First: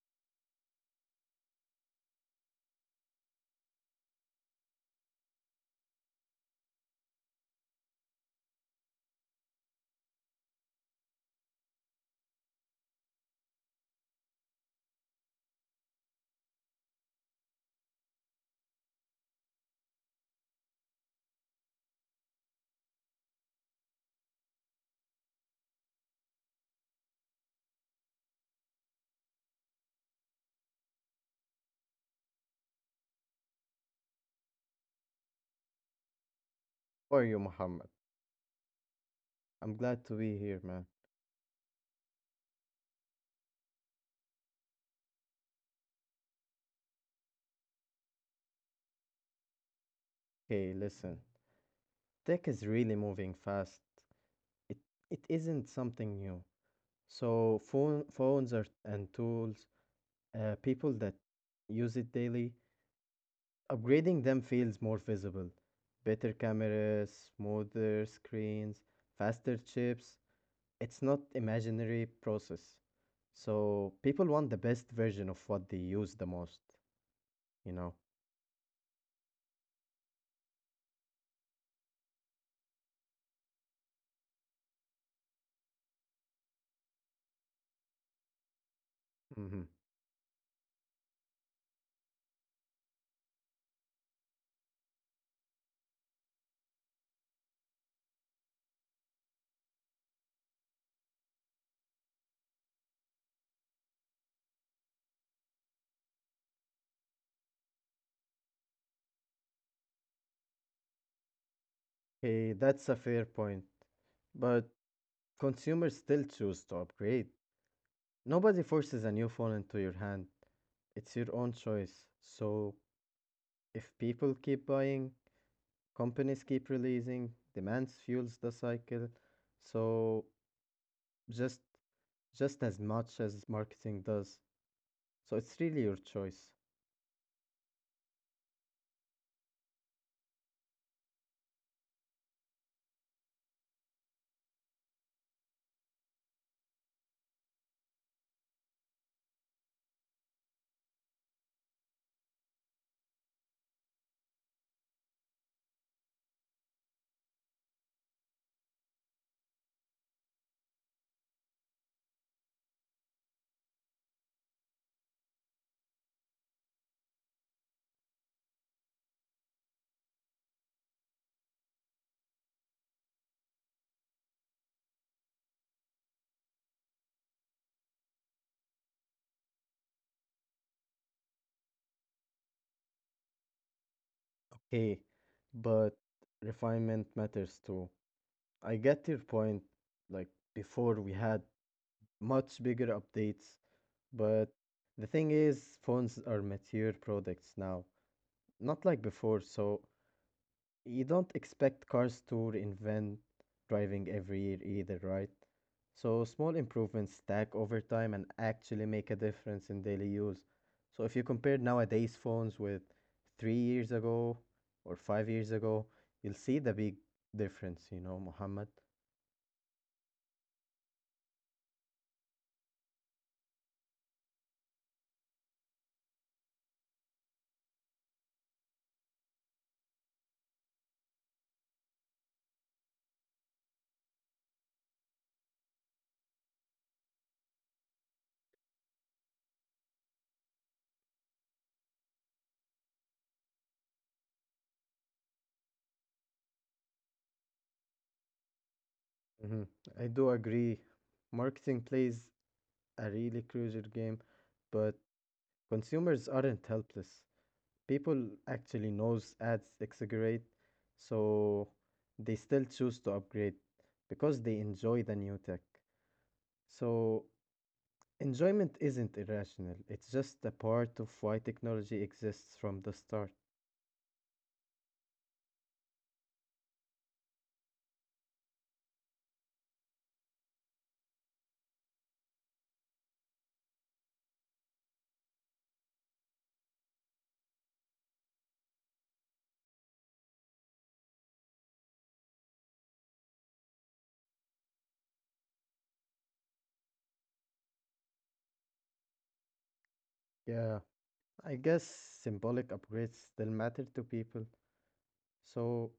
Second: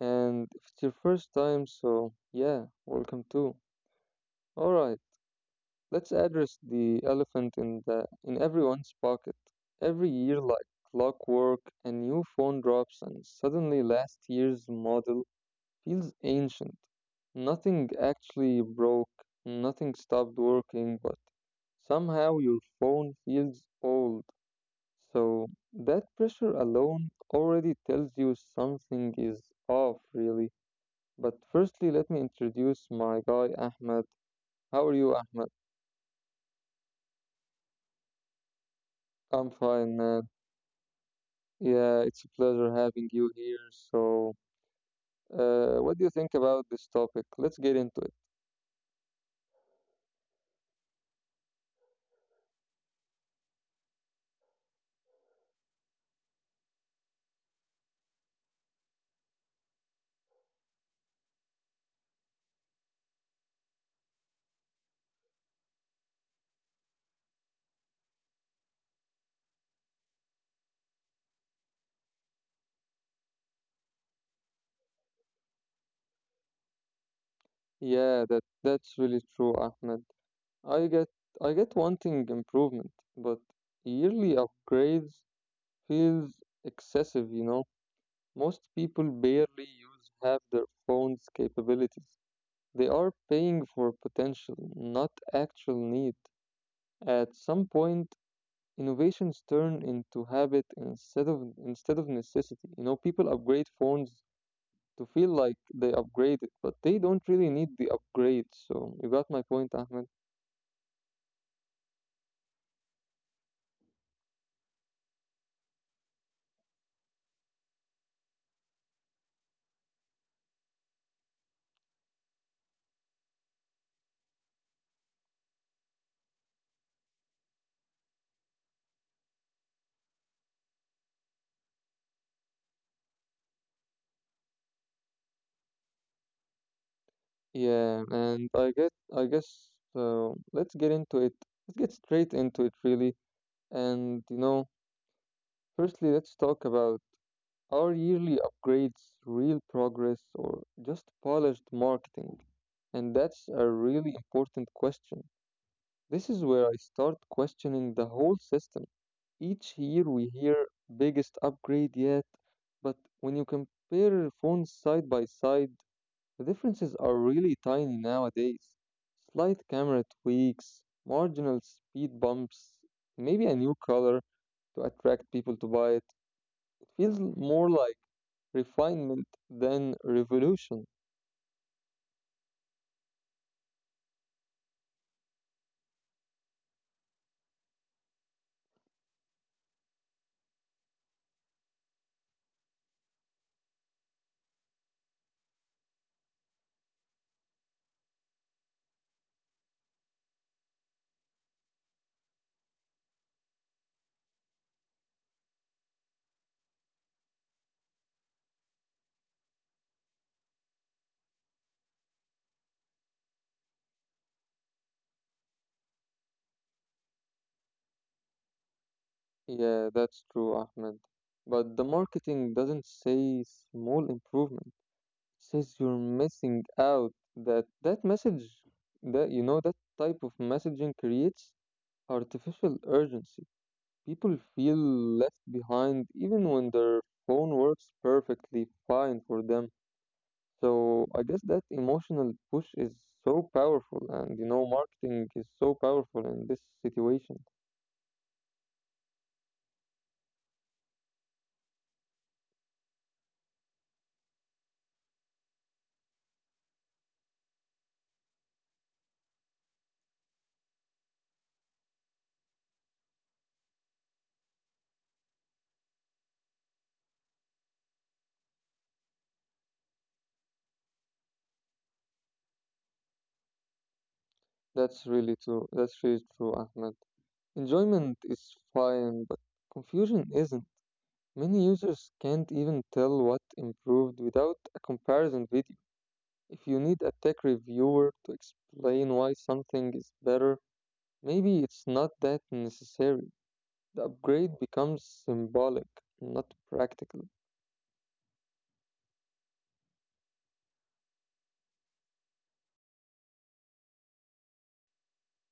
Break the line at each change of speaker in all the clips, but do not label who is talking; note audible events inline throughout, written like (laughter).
And if it's your first time, so yeah, welcome too. All right, let's address the elephant in everyone's pocket. Every year, like clockwork, a new phone drops, and suddenly last year's model feels ancient. Nothing actually broke, nothing stopped working, but somehow your phone feels old, so that pressure alone already tells you something is off, really. But firstly, let me introduce my guy, Ahmed. How are you, Ahmed?
How are you, Muhammad? I'm glad
I'm
to be
fine,
here,
man.
man.
Yeah, it's a pleasure having you here. So, what do you think about this topic? Let's get into it.
Hey, listen, tech is really moving fast. It it isn't something new. So phones are and tools, people that use it daily, upgrading them feels more visible. Better cameras, smoother screens, faster chips. It's not imaginary process. So people want the best version of what they use the most, you know.
Yeah, that's really true, Ahmed. I get I get wanting improvement, but yearly upgrades feels excessive. Most
Mm-hmm.
people barely use half their phone's capabilities. They are paying for potential, not actual need. At some point, innovations turn into habit instead of necessity. People upgrade phones to feel like they upgraded, but they don't really need the upgrade. So you got my point, Ahmed?
Hey, that's a fair point. But consumers still choose to upgrade. Nobody forces a new phone into your hand. It's your own choice. So if people keep buying, companies keep releasing, demands fuels the cycle. So just just as much as marketing does. So it's really your choice.
Yeah, and I guess, let's get into it. Let's get straight into it, really. And you know, Firstly, let's talk about are yearly upgrades real progress or just polished marketing? And that's a really important question. This is where I start questioning the whole system. Each year we hear biggest upgrade yet, but when you compare phones side by side, the differences are really tiny nowadays. Slight camera tweaks, marginal speed bumps, maybe a new color to attract people to buy it. It feels more like refinement, then revolution.
Okay, but refinement matters too. I get your point. Like before, we had much bigger updates, but the thing is, phones are mature products now, not like before, so you don't expect cars to reinvent driving every year either, right? So small improvements stack over time and actually make a difference in daily use. So if you compare nowadays phones with 3 years ago or 5 years ago, you'll see the big difference, you know, Mohammed.
Yeah, that's true, Ahmed. But the marketing doesn't say small improvement. It says you're missing out. That that message, that you know, that type of messaging creates artificial urgency. People feel left behind even when their phone works perfectly fine for them. So I guess that emotional push is so powerful, and marketing is so powerful in this situation.
Muhammad. I do agree. Marketing plays a really crucial game, but consumers aren't helpless. People actually knows ads exaggerate, so they still choose to upgrade because they enjoy the new tech. So enjoyment isn't irrational. It's just a part of why technology exists from the start.
That's really true. That's really true, Ahmed. Enjoyment is fine, but confusion isn't. Many users can't even tell what improved without a comparison video. If you need a tech reviewer to explain why something is better, maybe it's not that necessary. The upgrade becomes symbolic, not practical.
Yeah, I guess symbolic upgrades still matter to people. So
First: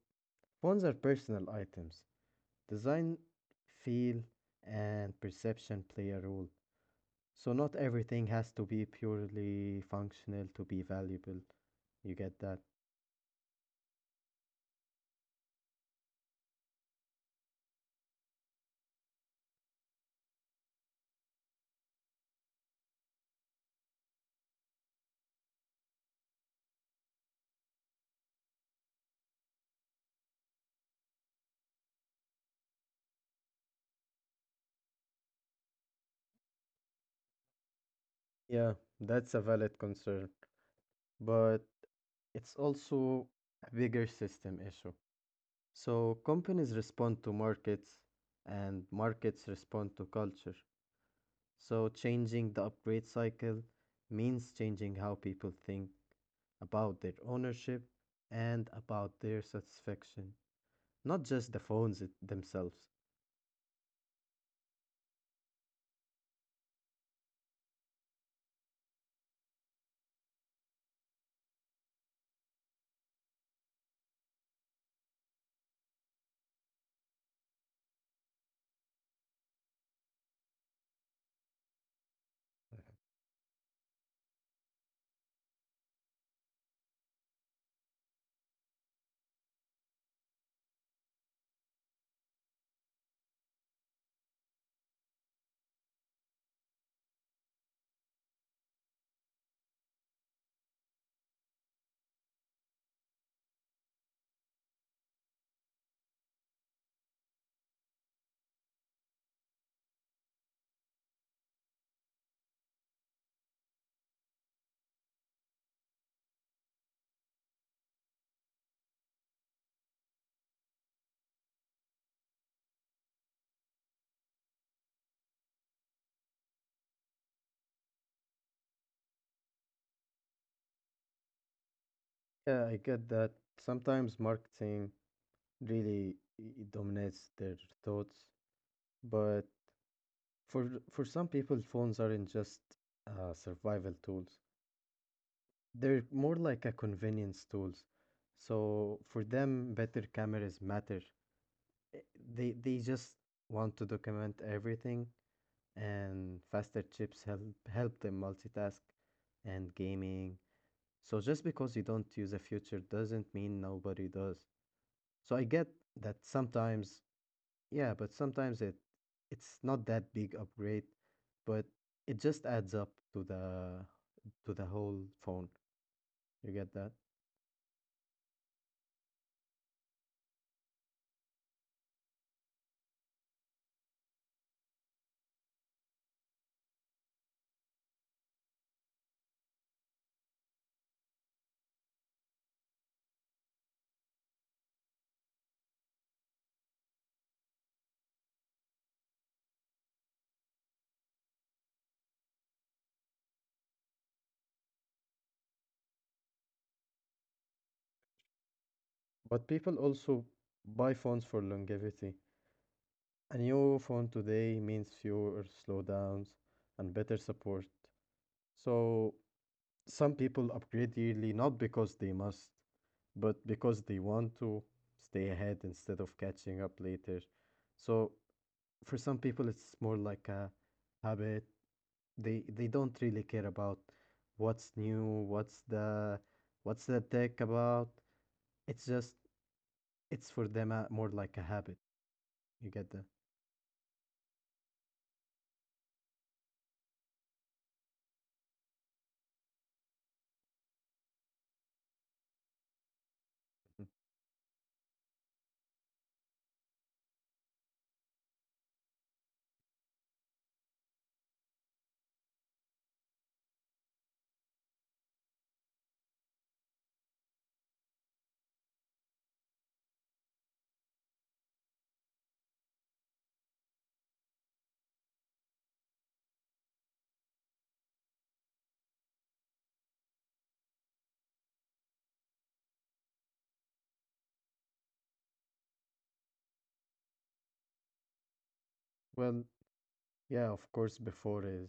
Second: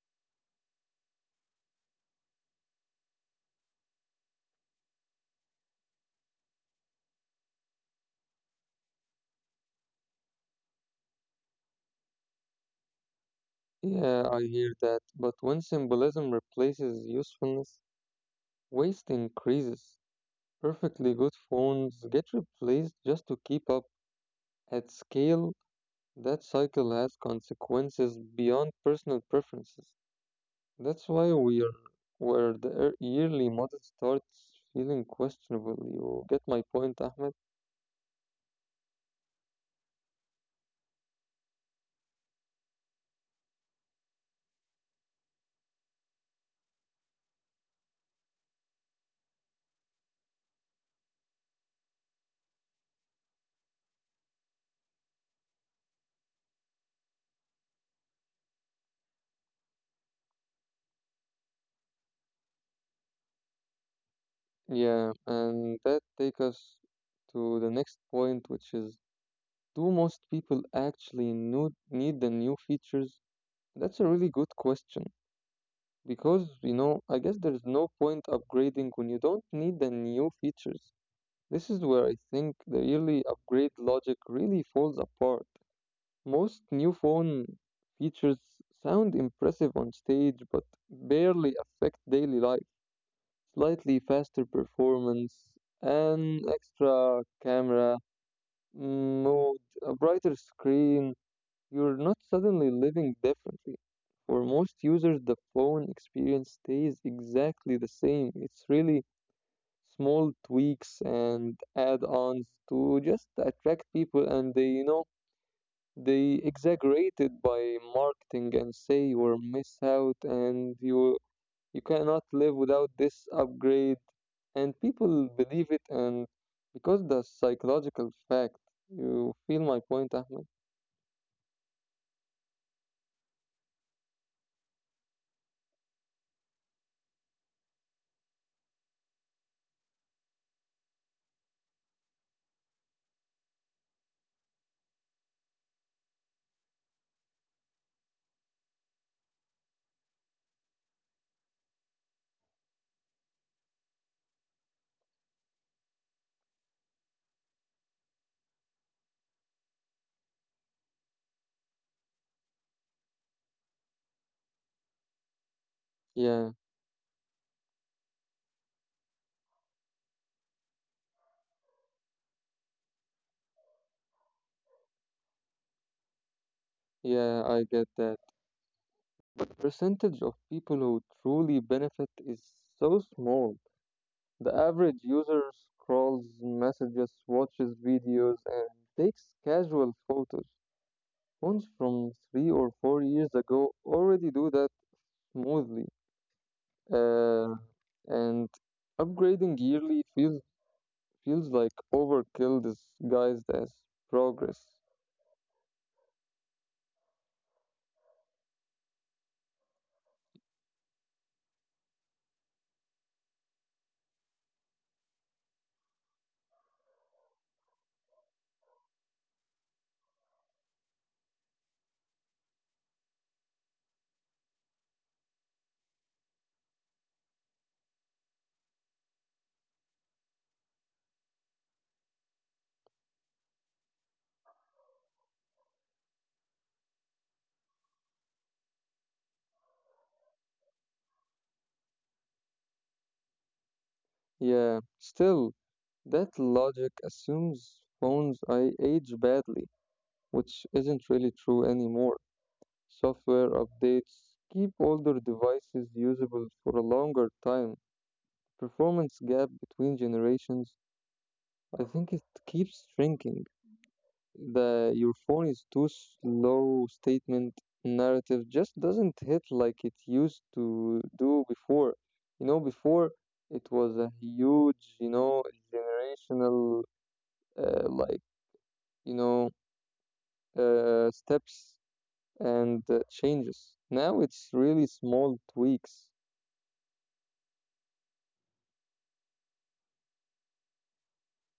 phones are personal items. Design, feel, and perception play a role. So not everything has to be purely functional to be valuable. You get that?
Yeah, I hear that, but when symbolism replaces usefulness, waste increases. Perfectly good phones get replaced just to keep up at scale. That cycle has consequences beyond personal preferences. That's why we are where the yearly model starts feeling questionable. You get my point, Ahmed?
Yeah, that's a valid concern, but it's also a bigger system issue. So companies respond to markets and markets respond to culture. So changing the upgrade cycle means changing how people think about their ownership and about their satisfaction, not just the phones themselves.
Yeah, and that take us to the next point, which is, do most people actually need the new features? That's a really good question. Because, I guess there's no point upgrading when you don't need the new features. This is where I think the yearly upgrade logic really falls apart. Most new phone features sound impressive on stage but barely affect daily life. Slightly faster performance, an extra camera, mode, a brighter screen, you're not suddenly living differently. For most users, the phone experience stays exactly the same. It's really small tweaks and add ons to just attract people, and they exaggerate it by marketing and say you will miss out, and you cannot live without this upgrade, and people believe it, and because the psychological fact, you feel my point, Ahmed?
Yeah, I get that. Sometimes marketing really dominates their thoughts, but for some people, phones aren't just survival tools. They're more like a convenience tools. So for them, better cameras matter. Eh, they just want to document everything, and faster chips help them multitask and gaming. So just because you don't use a future doesn't mean nobody does. So I get that
Yeah,
sometimes, yeah, but sometimes it's not that big upgrade, but it just adds up to the whole phone. You get that?
yeah, I get that. The percentage of people who truly benefit is so small. The average user scrolls messages, watches videos, and takes casual photos. Phones from 3 or 4 years ago already do that smoothly, uh, and upgrading yearly feels like overkill disguised as progress.
But people also buy phones for longevity. A new phone today means fewer slowdowns and better support. So some people upgrade yearly not because they must, but because they want to stay ahead instead of catching up later. So for some people it's more like a habit, they don't really care about what's new, what's the tech about. It's just it's for them, more like a habit. You get that?
Yeah, still, that logic assumes phones I age badly, which isn't really true anymore. Software
Mhm.
updates keep older devices usable for a longer time. Performance gap between generations, I think it keeps shrinking. The your phone is too slow statement narrative just doesn't hit like it used to do before. Before it was a huge, generational, like, you know, steps and changes. Now it's really small tweaks.
Well, yeah, of course before is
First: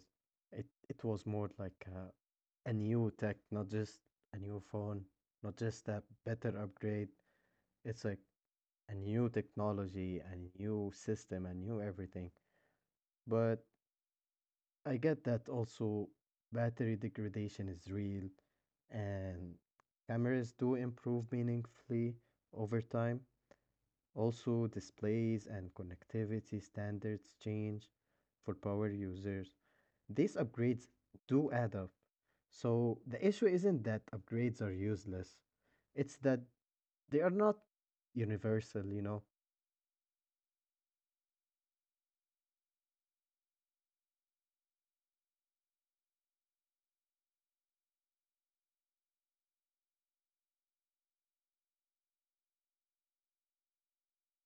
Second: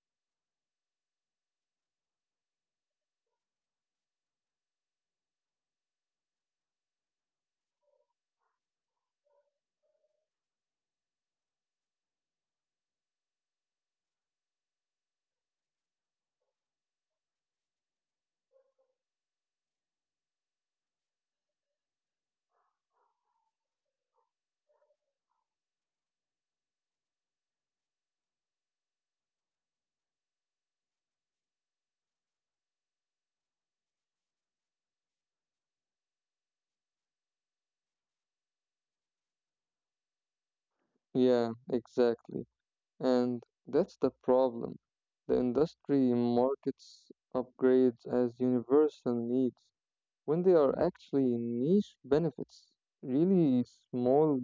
it it was more like a new tech, not just a new phone, not just a better upgrade. It's like a new technology, a new system, a new everything. But I get that also battery degradation is real and cameras do improve meaningfully over time. Also, displays and connectivity standards change for power users. These upgrades do add up. So the issue isn't that upgrades are useless. It's that they are not universal, you know?
Yeah, exactly. And that's the problem. The industry markets upgrades as universal needs when they are actually niche benefits. Really small,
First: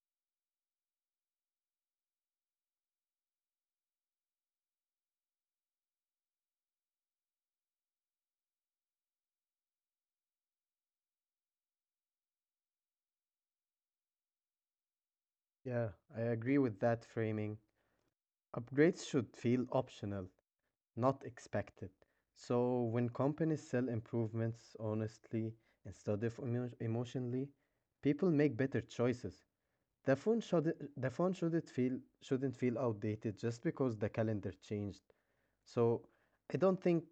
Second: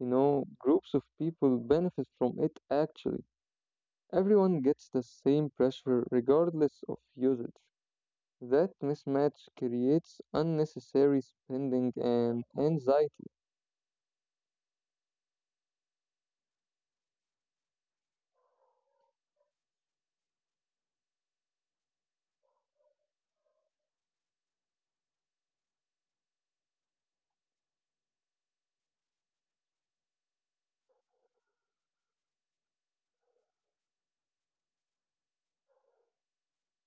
groups of people benefit from it actually. Everyone gets the same pressure regardless of usage. That mismatch creates unnecessary spending and anxiety.
Yeah, I agree with that framing. Upgrades should feel optional, not expected. So when companies sell improvements honestly instead of emotionally, people make better choices. The phone should the phone shouldn't feel outdated just because the calendar changed. So I don't think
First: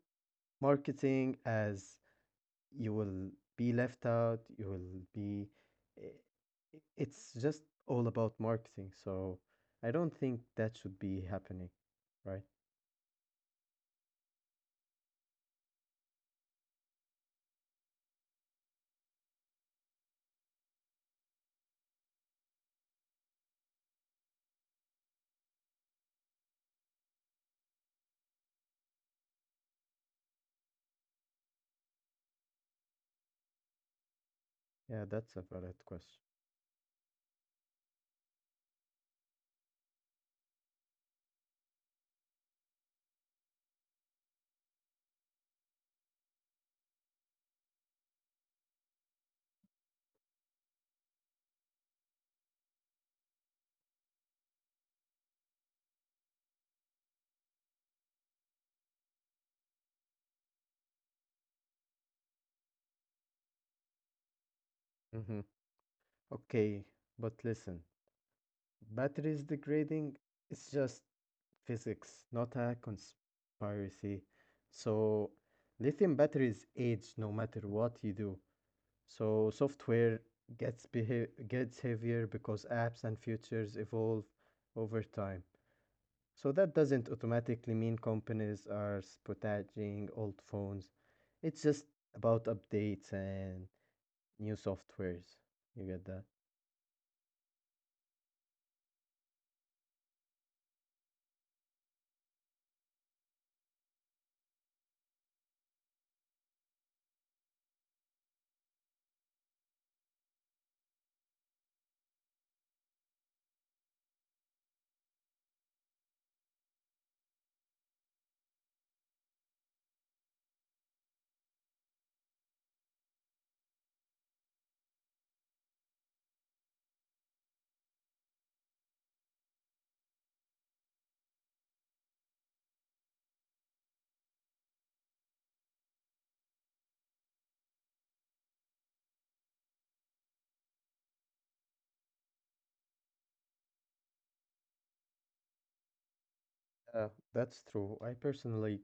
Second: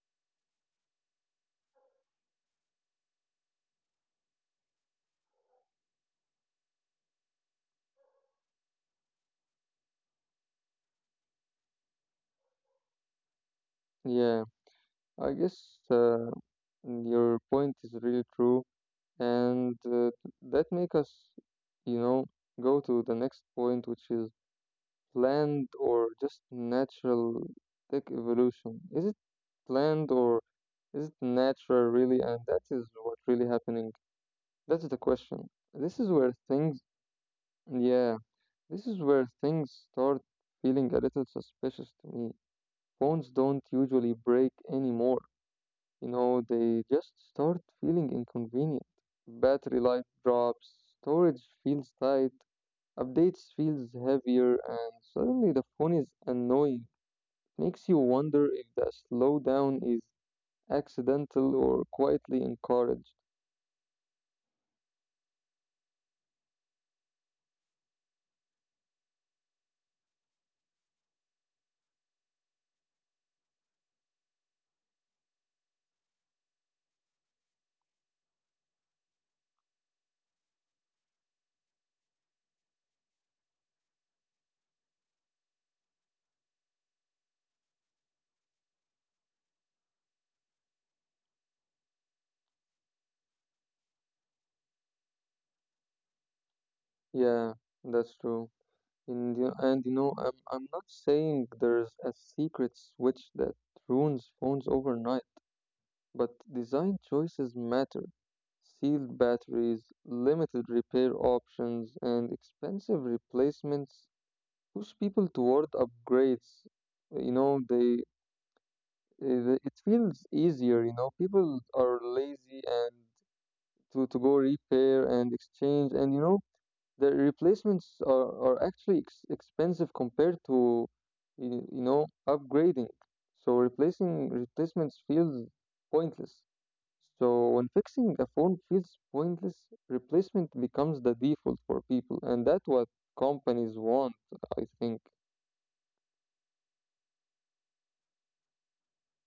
marketing as you will be left out, you will be I- I- it's just all about marketing. So I don't think that should be happening, right?
Yeah, I guess, uh, your point is really true. And, that make us, you know, go to the next point, which is, planned or just natural tech evolution. Is it planned or is it natural really? And that is what really happening. That's the
Yeah, that's a
question.
valid
This is
question.
where things, yeah, this is where things start feeling a little suspicious to me. Phones don't usually break anymore. They just start feeling inconvenient. Battery life drops, storage feels tight, updates feels heavier, and suddenly the phone is annoying. Makes you wonder if the slowdown is accidental or quietly encouraged.
hmm Okay, but listen, batteries degrading is just physics, not a conspiracy. So lithium batteries age no matter what you do. So software gets heavier because apps and features evolve over time. So that doesn't automatically mean companies are sabotaging old phones. It's just about updates and new softwares. You get that?
Yeah, that's true. And you, I'm not saying there's a secret switch that ruins phones overnight. But design choices matter. Sealed batteries, limited repair options, and expensive replacements push people toward upgrades. You know, they it it feels easier. People are lazy, and to go repair and exchange, and the replacements are actually expensive compared to upgrading. So replacing replacements feels pointless. So when fixing a phone feels pointless, replacement becomes the default for people, and that's what companies want, I think.
Yeah, that's true. I personally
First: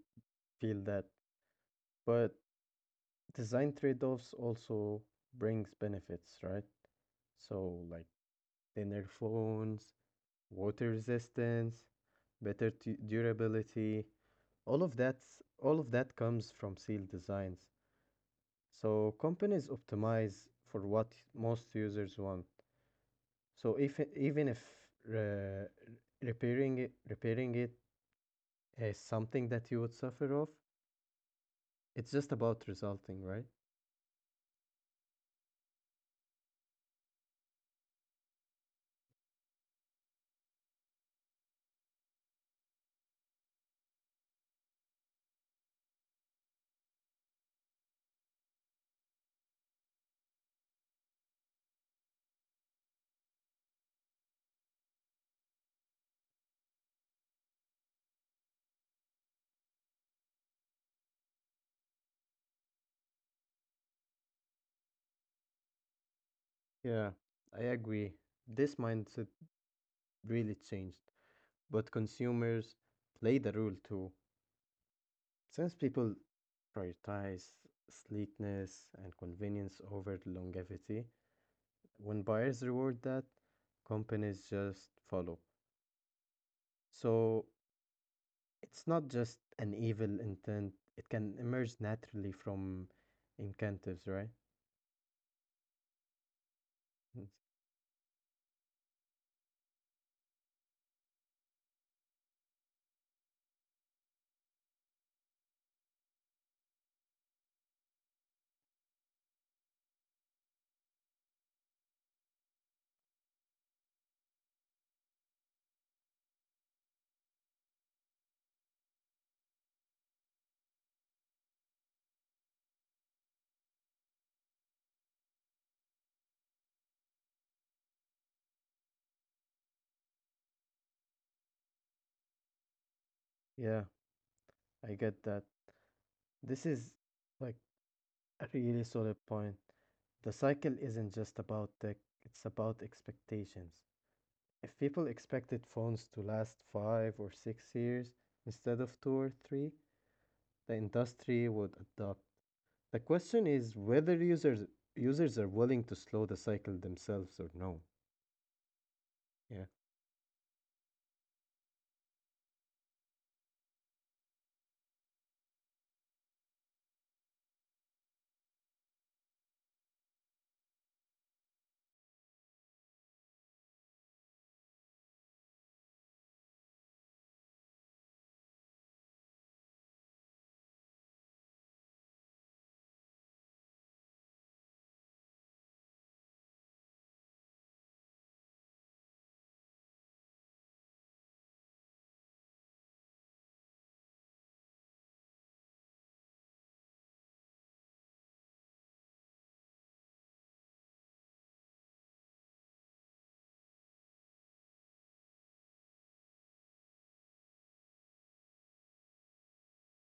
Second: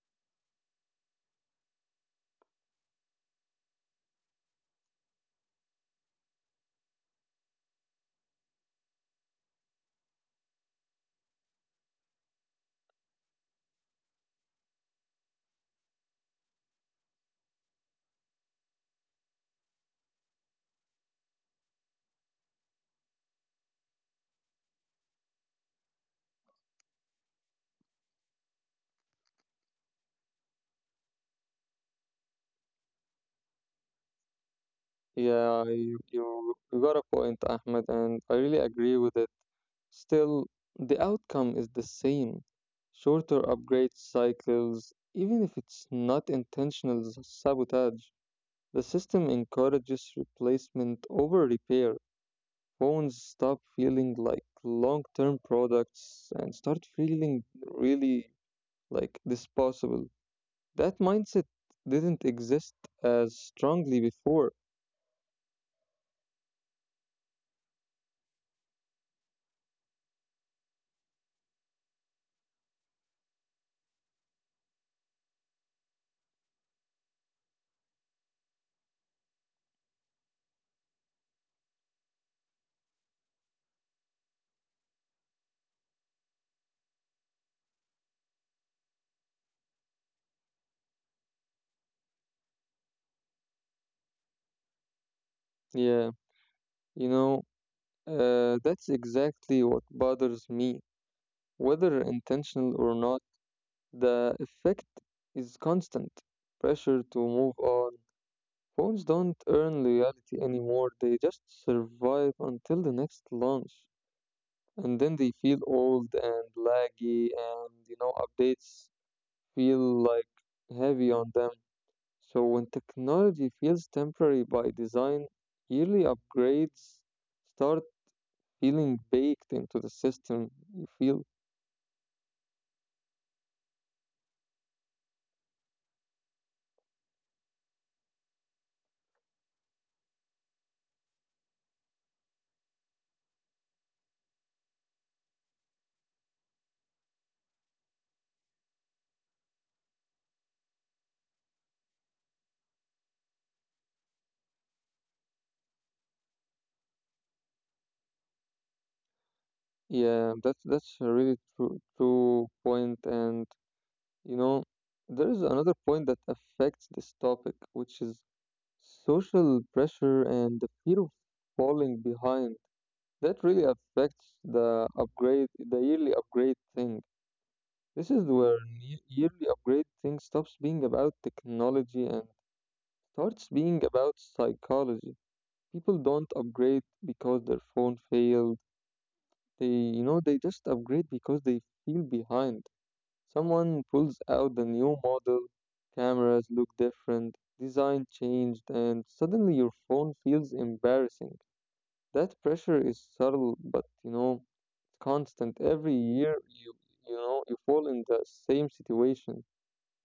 feel that, but design trade-offs also brings benefits, right? So like thinner phones, water resistance, better t durability. All of that comes from sealed designs. So companies optimize for what most users want. So if even if uh, repairing it is something that you would suffer of, it's just about resulting, right?
Yeah, you got a point, Ahmed, and I really agree with it. Still, the outcome is the same. Shorter upgrade cycles, even if it's not intentional sabotage, the system encourages replacement over repair. Phones stop feeling like long term products and start feeling really like disposable. That mindset didn't exist as strongly before.
Yeah, I agree. This mindset really changed. But consumers played a role too. Since people prioritize sleekness and convenience over longevity, when buyers reward that, companies just follow. So it's not just an evil intent, it can emerge naturally from incentives, right?
Yeah, you
It's-
know, that's exactly what bothers me. Whether intentional or not, the effect is constant pressure to move on. Phones don't earn loyalty anymore, they just survive until the next launch, and then they feel old and laggy, and updates feel like heavy on them. So when technology feels temporary by design, yearly upgrades start feeling baked into the system, you feel?
Yeah, I get that. This is like a really solid point. The cycle isn't just about tech, it's about expectations. If people expected phones to last 5 or 6 years instead of two or three, the industry would adopt. The question is whether users are willing to slow the cycle themselves or no. Yeah.
Yeah, that's a really true, true point, and you know there is another point that affects this topic, which is social pressure and the fear of falling behind. That really affects the upgrade, the yearly upgrade thing. This is where yearly upgrade thing stops being about technology and starts being about psychology. People don't upgrade because their phone failed. They just upgrade because they feel behind. Someone pulls out the new model, cameras look different, design changed, and suddenly your phone feels embarrassing. That pressure is subtle, but constant every year. you you know you fall in the same situation,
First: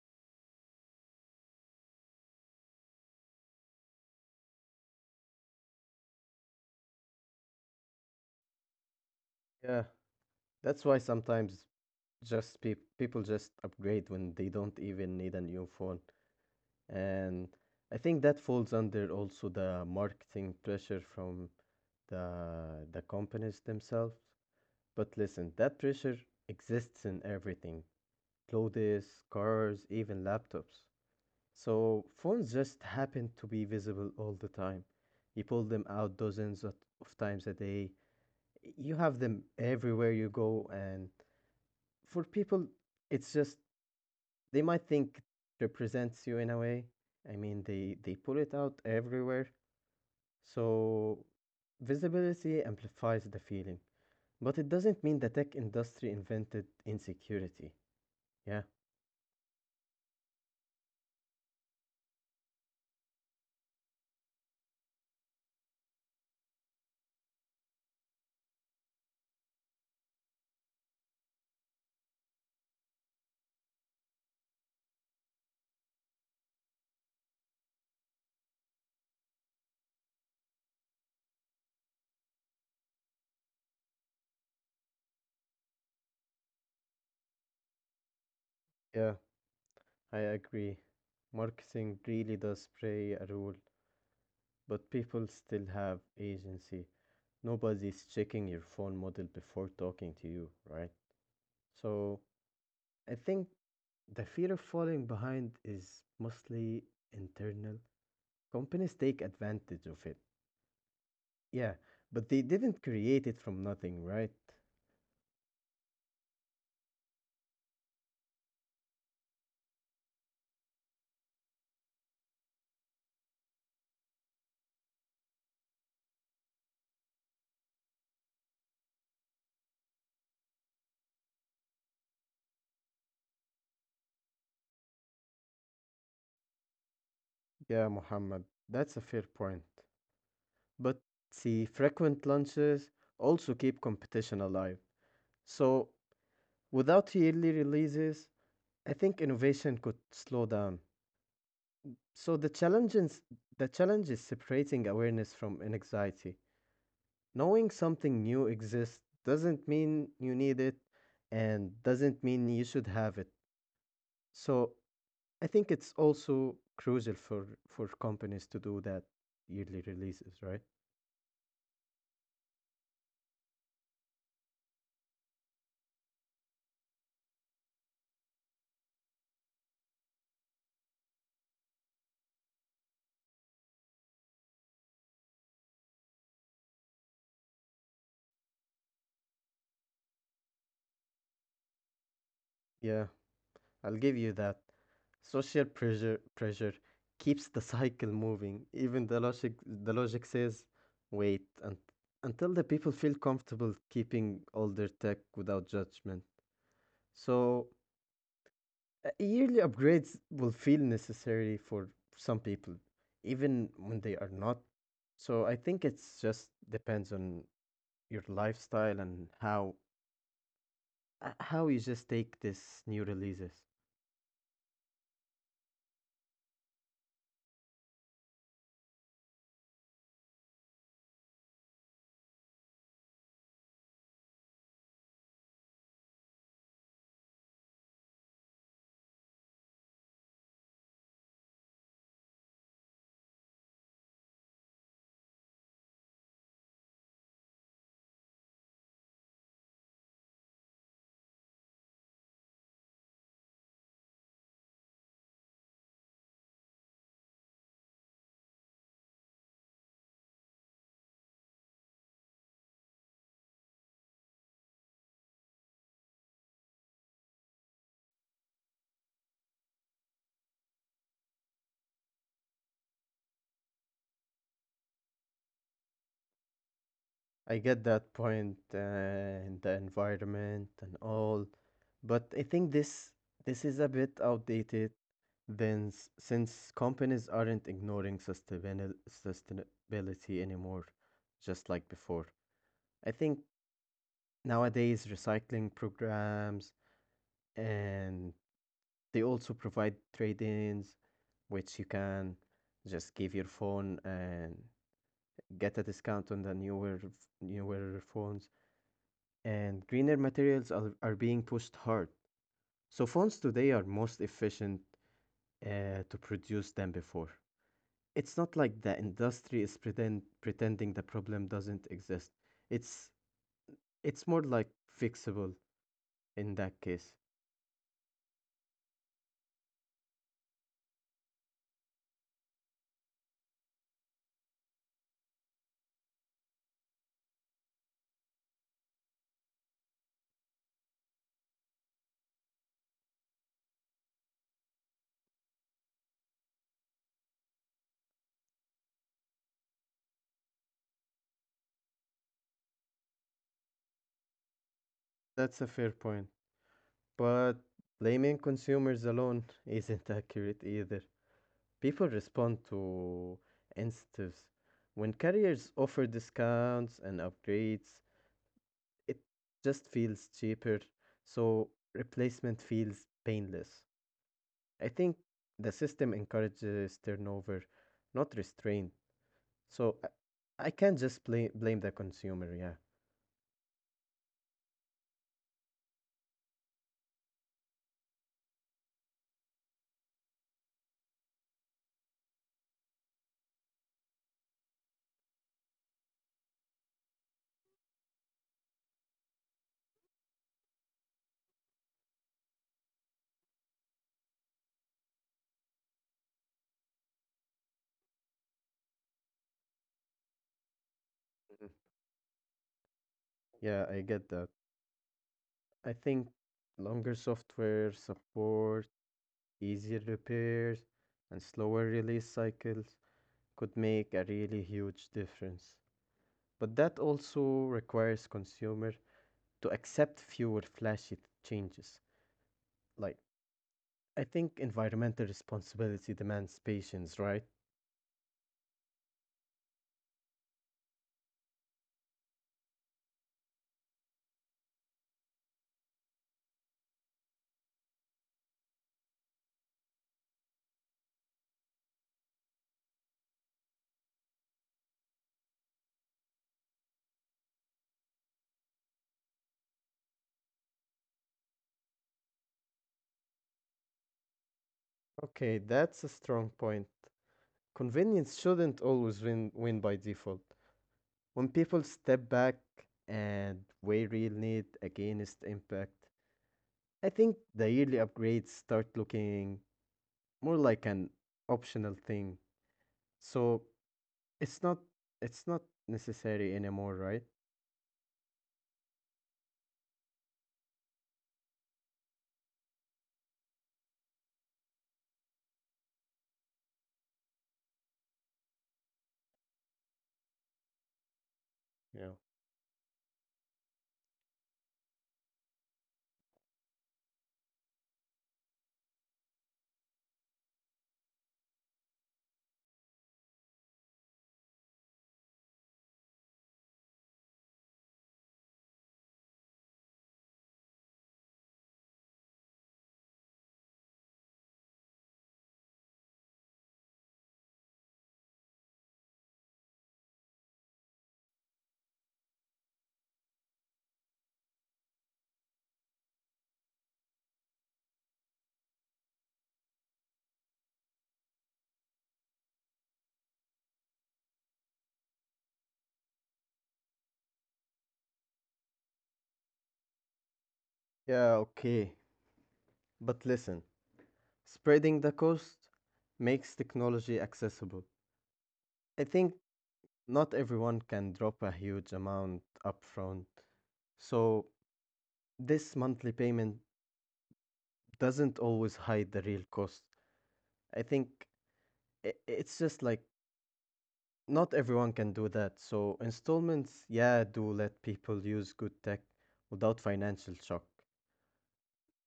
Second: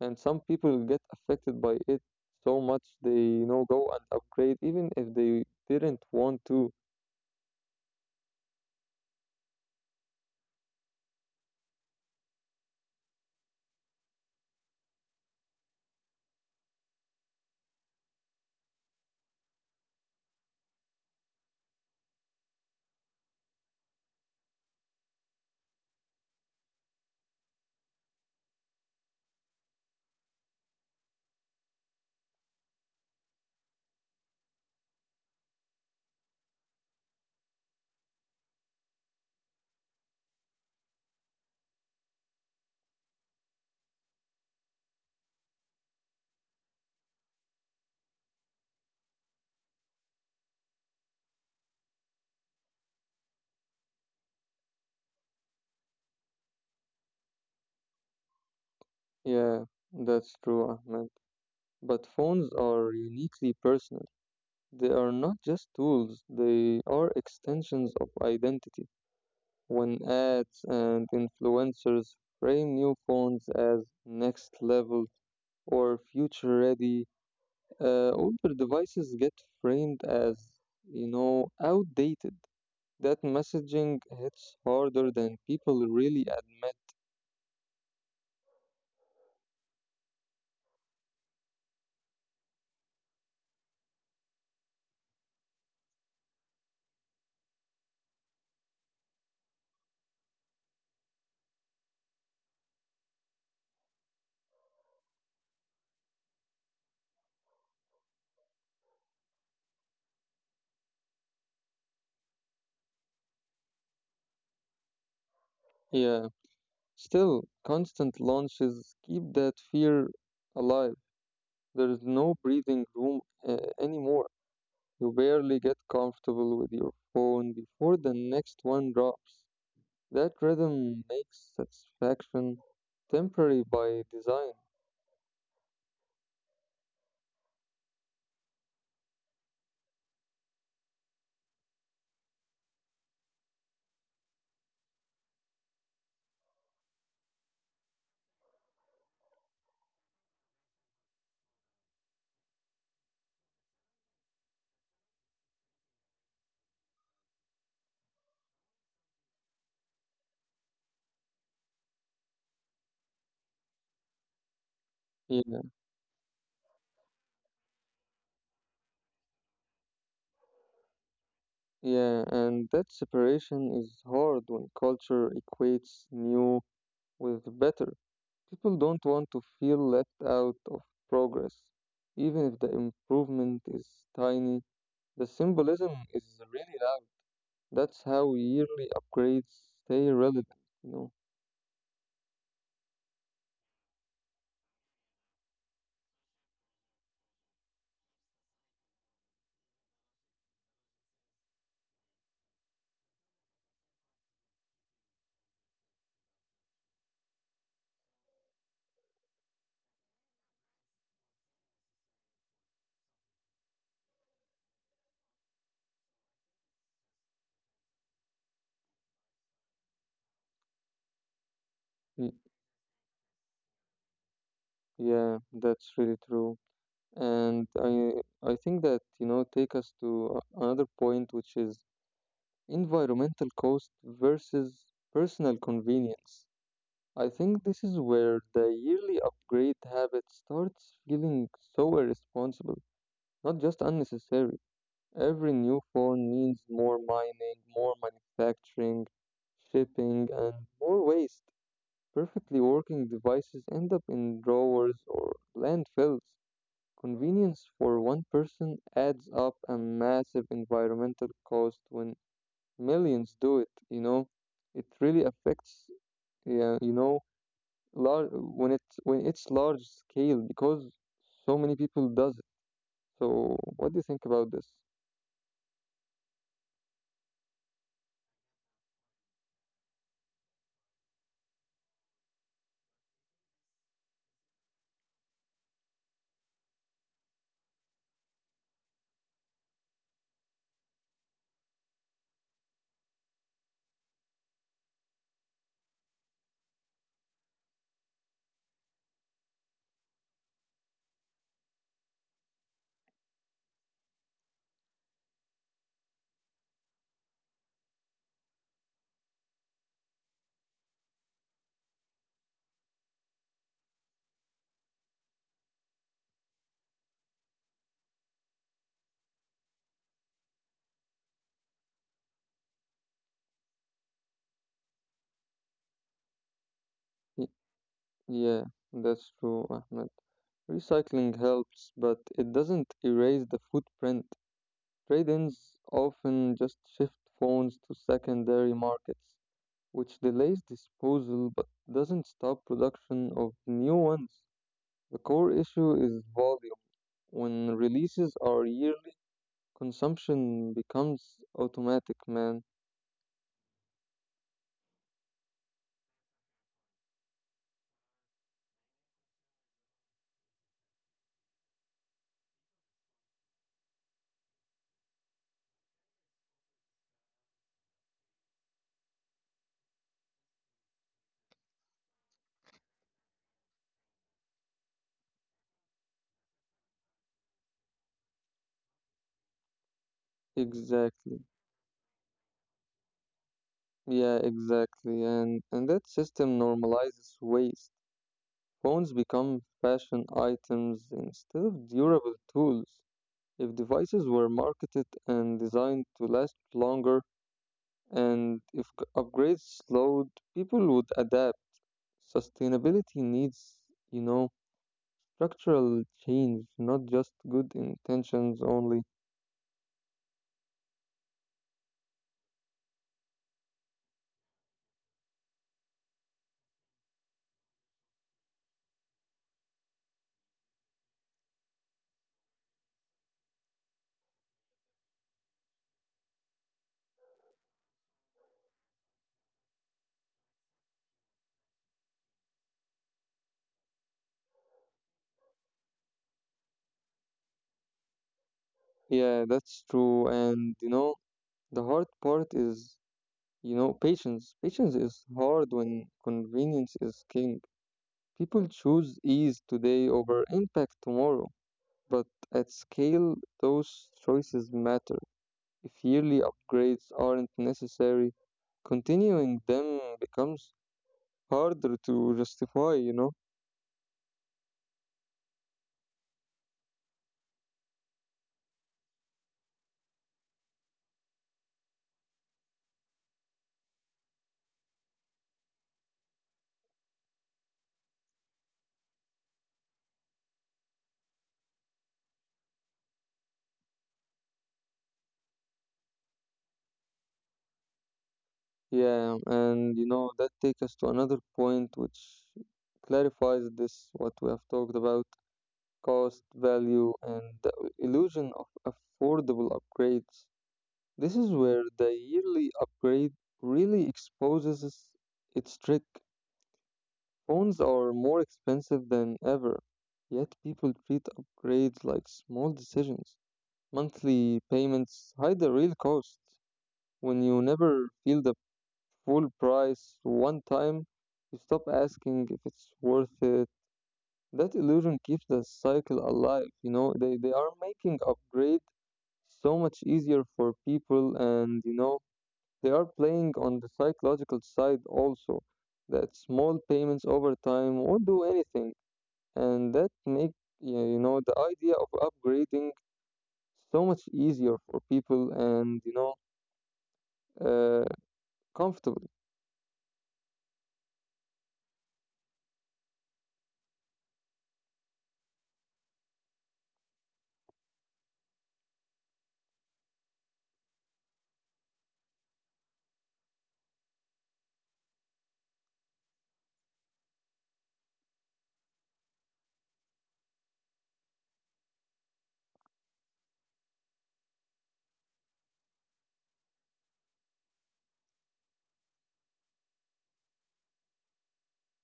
and some people get affected by it so much they go and upgrade even if they didn't want to.
Yeah. That's why sometimes just people just upgrade when they don't even need a new phone. And I think that falls under also the marketing pressure from the companies themselves. But listen, that pressure exists in everything. Clothes, cars, even laptops. So phones just happen to be visible all the time. You pull them out dozens of times a day. You have them everywhere you go, and for people, it's just they might think it represents you in a way. I mean, they pull it out everywhere. So visibility amplifies the feeling. But it doesn't mean the tech industry invented insecurity. Yeah,
Yeah, that's true, Ahmed, but phones are uniquely personal. They are not just tools, they are extensions of identity. When ads and influencers frame new phones as next level or future ready, older devices get framed as, outdated. That messaging hits harder than people really admit.
yeah, I agree. Marketing really does play a role, but people still have agency. Nobody's checking your phone model before talking to you, right? So I think the fear of falling behind is mostly internal. Companies take advantage of it. Yeah, but they didn't create it from nothing, right?
Yeah. Still, constant launches keep that fear alive. There is no breathing room anymore. You barely get comfortable with your phone before the next one drops. That rhythm makes satisfaction temporary by design.
Yeah, Muhammad, that's a fair point. But see, frequent launches also keep competition alive. So without yearly releases, I think innovation could slow down. So the challenge is separating awareness from anxiety. Knowing something new exists doesn't mean you need it and doesn't mean you should have it. So I think it's also crucial for companies to do that yearly releases, right?
Yeah, and that separation is hard when culture equates new with better. People don't want to feel left out of progress. Even if the improvement is tiny, the symbolism is really loud. That's how yearly upgrades stay relevant, you know.
Yeah. I'll give you that. Social pressure keeps the cycle moving. Even the logic says wait un until the people feel comfortable keeping older tech without judgment. So yearly upgrades will feel necessary for some people, even when they are not. So I think it's just depends on your lifestyle and how you just take
Y-
this new releases.
Yeah, that's really true. And I think that, take us to another point, which is environmental cost versus personal convenience. I think this is where the yearly upgrade habit starts feeling so irresponsible, not just unnecessary. Every new phone means more mining, more manufacturing, shipping, and more waste. Perfectly working devices end up in drawers or landfills. Convenience for one person adds up a massive environmental cost when millions do it, you know? It really affects. Yeah, large, when it's large scale, because so many people does it. So what do you think about this?
I get that point in the environment and all, but I think this is a bit outdated. Then, since companies aren't ignoring sustainability anymore, just like before, I think nowadays recycling programs and they also provide trade-ins, which you can just give your phone and get a discount on the newer phones. And greener materials are being pushed hard. So phones today are most efficient to produce than before. It's not like the industry is pretending the problem doesn't exist. It's it's more like fixable in that case.
Y- Yeah, that's true, Ahmed. Recycling helps, but it doesn't erase the footprint. Trade-ins often just shift phones to secondary markets, which delays disposal but doesn't stop production of new ones. The core issue is volume. When releases are yearly, consumption becomes automatic, man.
That's a fair point. But blaming consumers alone (laughs) isn't accurate either. People respond to incentives. When carriers offer discounts and upgrades, it just feels cheaper, so replacement feels painless. I think the system encourages turnover, not restraint. So I can't just
Exactly.
blame the consumer. Yeah.
Yeah, exactly. And that system normalizes waste. Phones become fashion items instead of durable tools. If devices were marketed and designed to last longer, and if upgrades slowed, people would adapt. Sustainability needs, you know, structural change, not just good intentions only.
Mhm. Yeah, I get that. I think longer software support, easier repairs, and slower release cycles could make a really huge difference. But that also requires consumer to accept fewer flashy changes. Like, I think environmental responsibility demands patience, right?
Yeah, that's true. And the hard part is patience. Patience is hard when convenience is king. People choose ease today over impact tomorrow, but at scale, those choices matter. If yearly upgrades aren't necessary, continuing them becomes harder to justify, you know?
Okay, that's a strong point. Convenience shouldn't always win by default. When people step back and weigh real need against impact, I think the yearly upgrades start looking more like an optional thing. So it's not it's not necessary anymore, right?
Yeah, and that takes us to another point which clarifies this what we have talked about cost, value, and the illusion of affordable upgrades. This is where the
Yeah.
yearly upgrade really exposes its trick. Phones are more expensive than ever, yet people treat upgrades like small decisions. Monthly payments hide the real cost. When you never feel the full price one time, you stop asking if it's worth it. That illusion keeps the cycle alive. They are making upgrade so much easier for people, and they are playing on the psychological side also, that small payments over time won't do anything, and that make yeah, the idea of upgrading so much easier for people and uh, comfortable.
Yeah, okay. But listen, spreading the cost makes technology accessible. I think not everyone can drop a huge amount upfront, so this monthly payment doesn't always hide the real cost. I think it's just like not everyone can do that. So installments, yeah, do let people use good tech without financial shock.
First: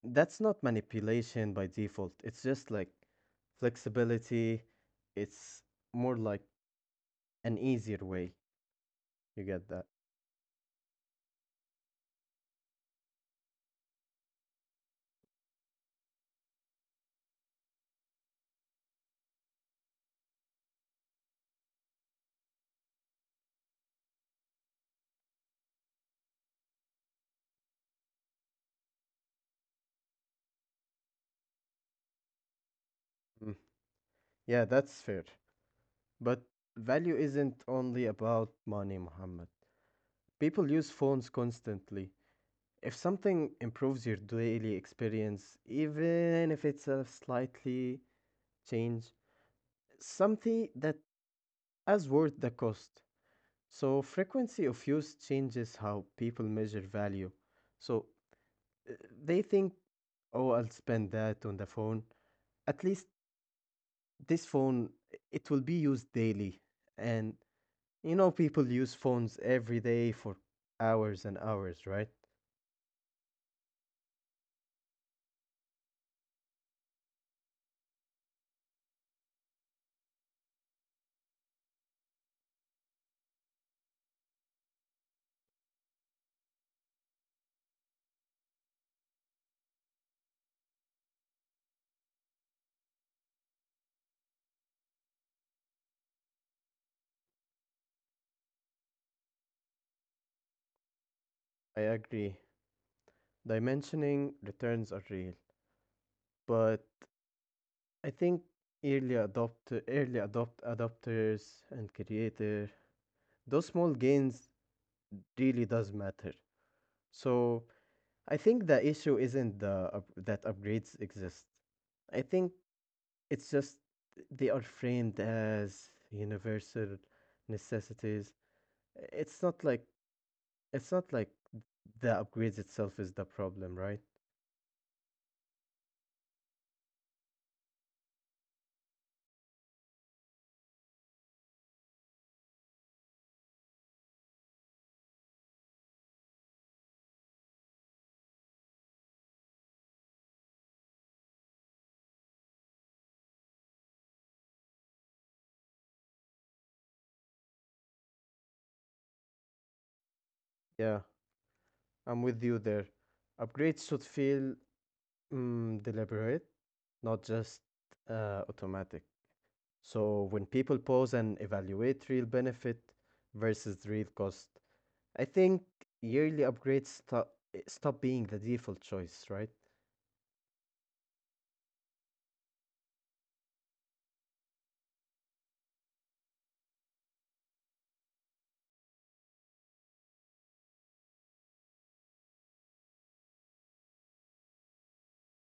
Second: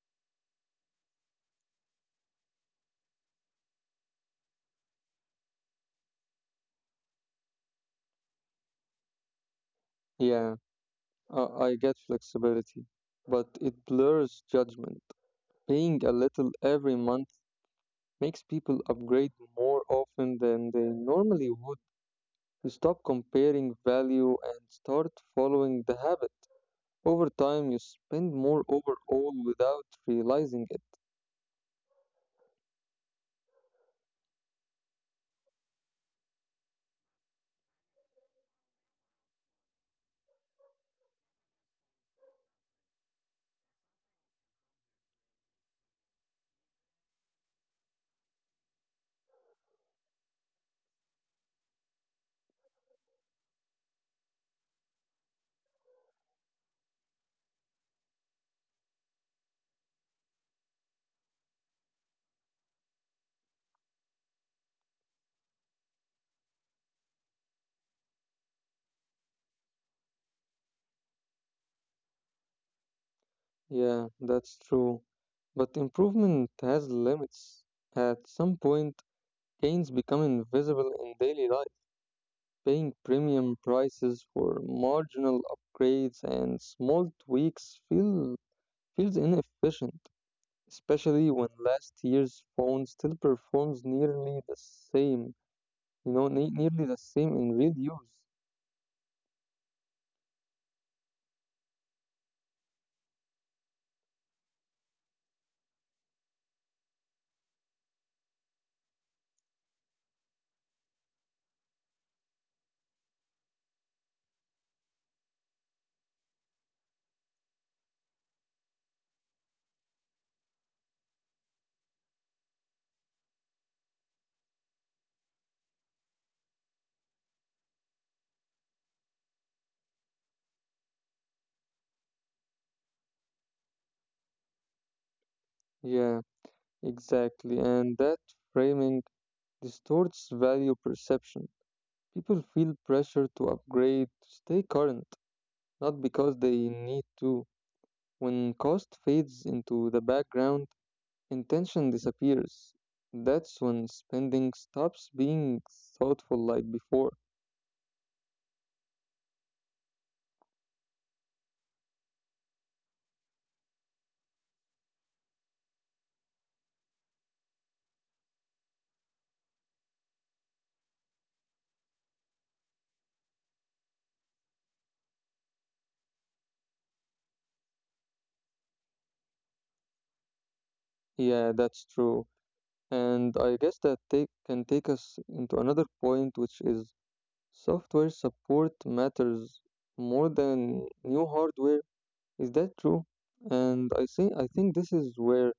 That's not manipulation by default. It's just like flexibility. It's more like an easier way. You get that?
Yeah, I, I get flexibility, but it blurs judgment. Paying a little every month makes people upgrade more often than they normally would. You stop comparing value and start following the habit. Over time, you spend more overall without realizing it.
Mm. Yeah, that's fair. But value isn't only about money, Muhammad. People use phones constantly. If something improves your daily experience, even if it's a slightly change, something that is worth the cost. So frequency of use changes how people measure value. So uh, they think, oh, I'll spend that on the phone. At least this phone, it will be used daily. And people use phones every day for hours and hours, right?
Yeah, that's true. But improvement has limits. At some point, gains become invisible in daily life. Paying premium prices for marginal upgrades and small tweaks feels inefficient, especially when last year's phone still performs nearly the same, nearly the same in real use.
I agree. Dimensioning returns are real, but I think early adopters and creator, those small gains really does matter. So I think the issue isn't that upgrades exist. I think it's just they are framed as universal necessities. It's not like it's not like the upgrades itself is the problem, right?
Yeah, exactly. And that framing distorts value perception. People feel pressure to upgrade to stay current, not because they need to. When cost fades into the background, intention disappears. That's when spending stops being thoughtful like before.
Yeah, I'm with you there. Upgrades should feel deliberate, not just automatic. So when people pause and evaluate real benefit versus real cost, I think yearly upgrades stop being the default choice, right?
Yeah, that's true. And I guess that can take us into another point, which is software support matters more than new hardware. Is that true? And I think this is where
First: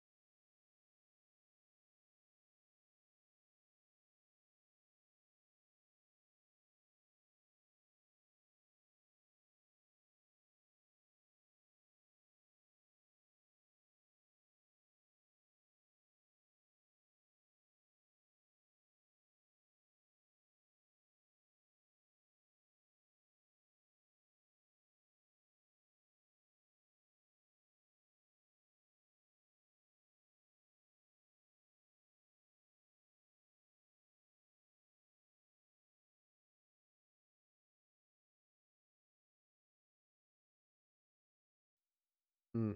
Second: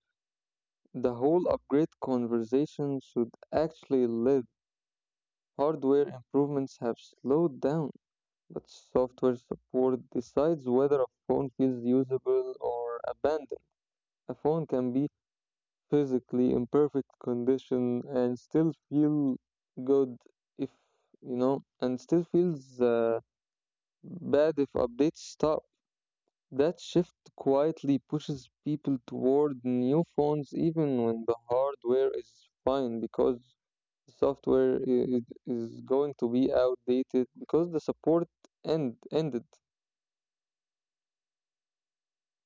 the whole upgrade conversation should actually live. Hardware improvements have slowed down, but software support decides whether a phone feels usable or abandoned. A phone can be physically in perfect condition and still feel good if you know, and still feels bad if updates stop. That shift quietly pushes people toward new phones even when the hardware is fine because software is going to be outdated because the support ended.
Mm.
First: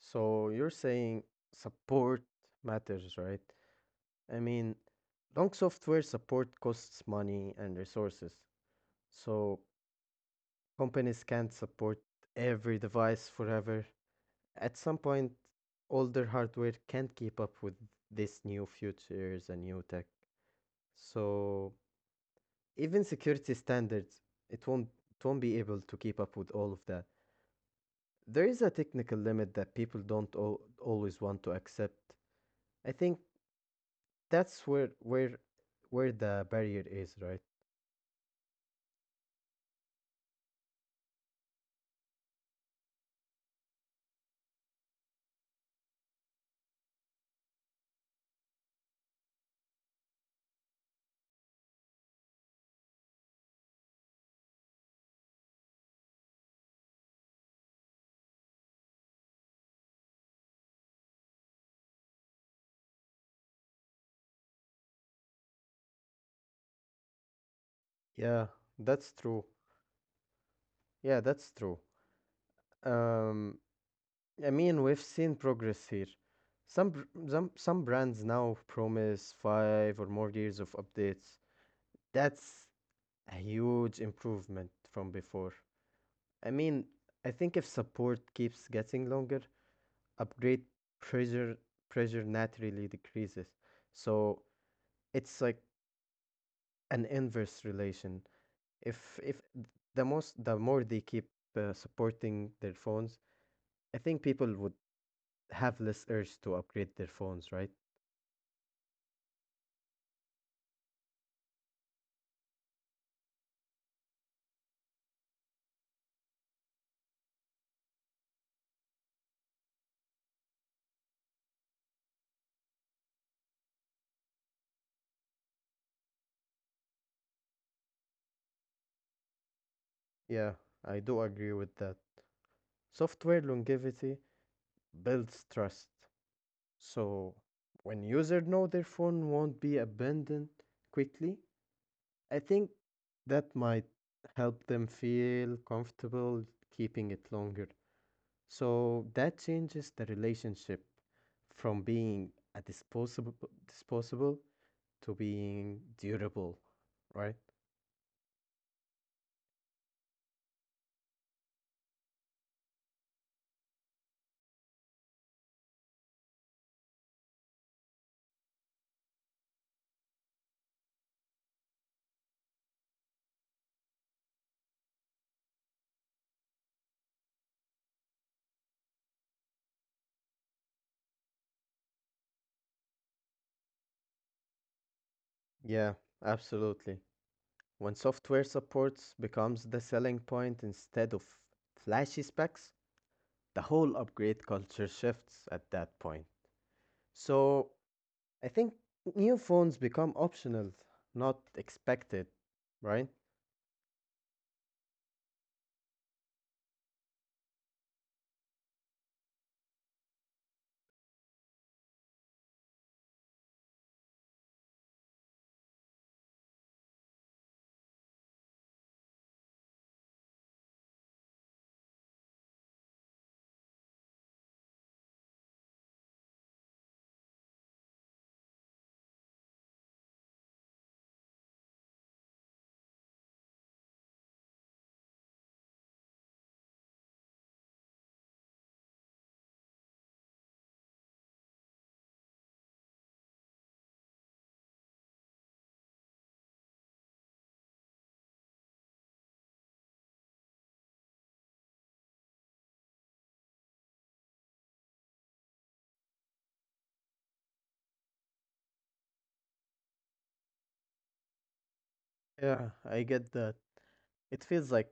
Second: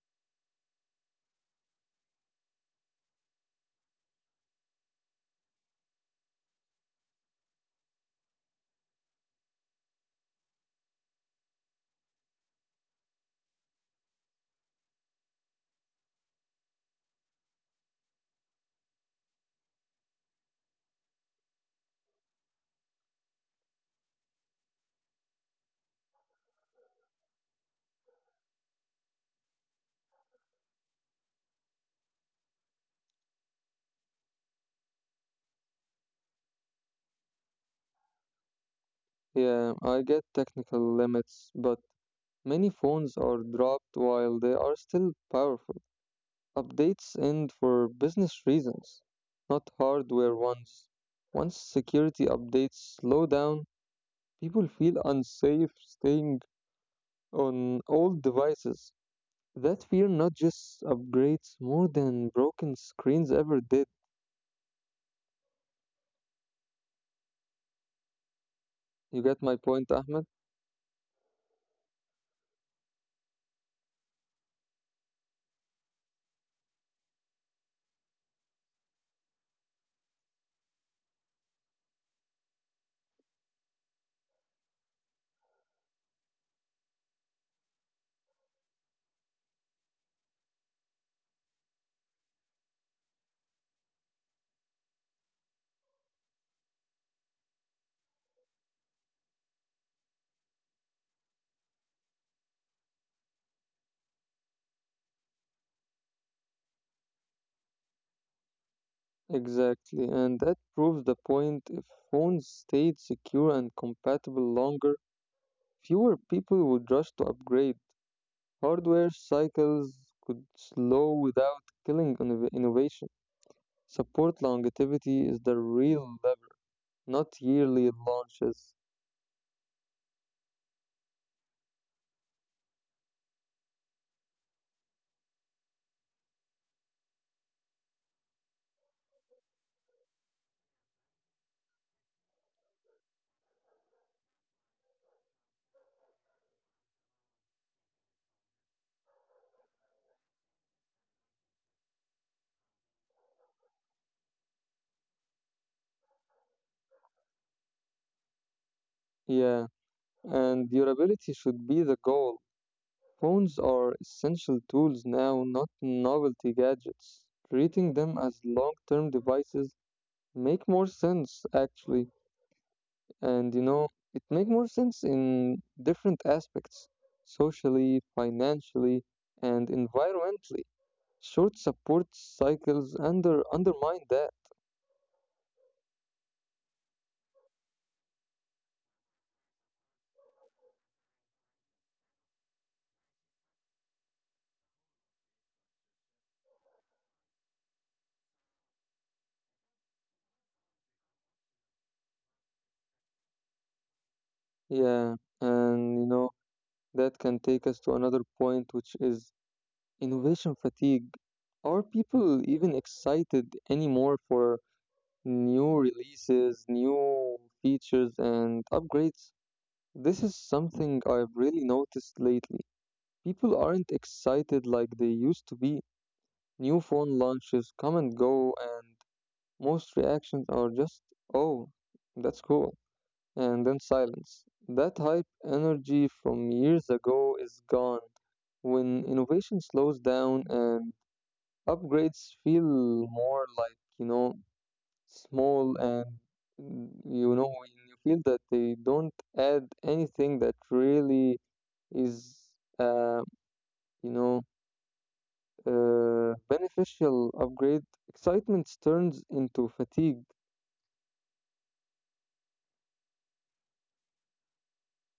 So you're saying support matters, right? I mean, long software support costs money and resources. So companies can't support every device forever. At some point, older hardware can't keep up with this new features and new tech. So even security standards, it won't be able to keep up with all of that. There is a technical limit that people don't always want to accept. I think that's where the barrier is, right?
Yeah, I get technical limits, but many phones are dropped while they are still powerful. Updates end for business reasons, not hardware ones. Once security updates slow down, people feel unsafe staying on old devices. That fear not just upgrades more than broken screens ever did.
Yeah,
You
that's
get my
true.
point, Ahmed?
Yeah, that's true. Um, I mean, we've seen progress here. Some, br- some brands now promise 5 or more years of updates. That's a huge improvement from before. I mean, I think if support keeps getting longer, upgrade pressure pressure naturally decreases. So it's like an inverse relation. If the more they keep supporting their phones, I think people would have less urge to upgrade their phones, right?
Exactly, and that proves the point. If phones stayed secure and compatible longer, fewer people would rush to upgrade. Hardware cycles could slow without killing innovation. Support longevity is the real lever, not yearly launches.
Yeah, I do agree with that. Software longevity builds trust. So when users know their phone won't be abandoned quickly, I think that might help them feel comfortable keeping it longer. So that changes the relationship from being a disposable to being durable, right?
Yeah, and durability should be the goal. Phones are essential tools now, not novelty gadgets. Treating them as long-term devices make more sense actually. And it makes more sense in different aspects socially, financially, and environmentally. Short support cycles undermine that.
Yeah, absolutely. When software supports becomes the selling point instead of flashy specs, the whole upgrade culture shifts at that point. So I think new phones become optional, not expected, right?
Yeah, and that can take us to another point, which is innovation fatigue. Are people even excited anymore for new releases, new features, and upgrades? This is something I've really noticed lately. People aren't excited like they used to be. New phone launches come and go, and most reactions are just, oh, that's cool, and then silence. That hype energy from years ago is gone. When innovation slows down and upgrades feel more like, small and when you feel that they don't add anything that really is, uh, you know, beneficial upgrade, excitement turns into fatigue.
Yeah, I get that. It feels like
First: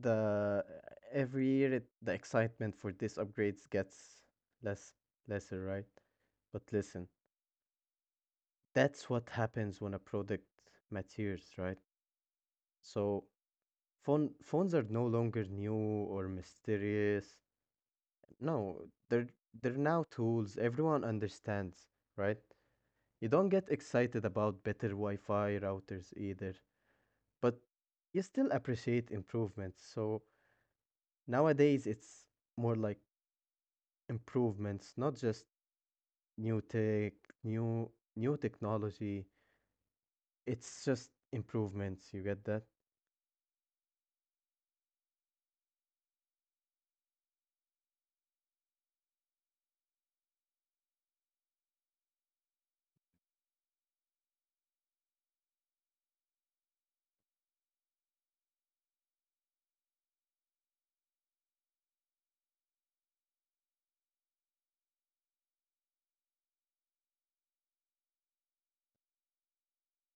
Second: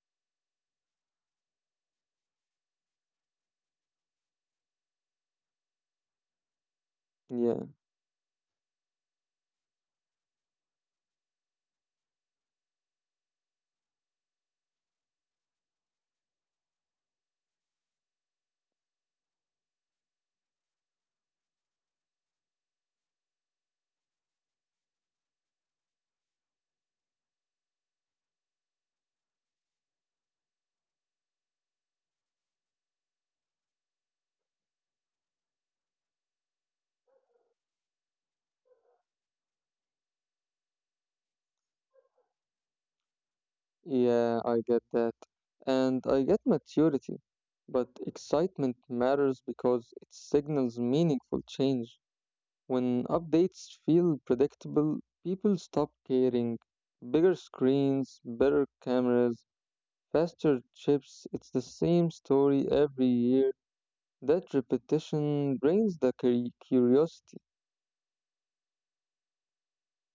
the every year it, the excitement for these upgrades gets less lesser, right? But listen,
Yeah,
that's what happens when a product matures, right? So phones are no longer new or mysterious. No, they're they're now tools everyone understands, right? You don't get excited about better Wi-Fi routers either, but you still appreciate improvements. So nowadays it's more like improvements, not just new tech, new new technology. It's just improvements. You get that?
yeah, I get that. And I get maturity. But excitement matters because it signals meaningful change. When updates feel predictable, people stop caring. Bigger screens, better cameras, faster chips, it's the same story every year. That repetition drains the curiosity.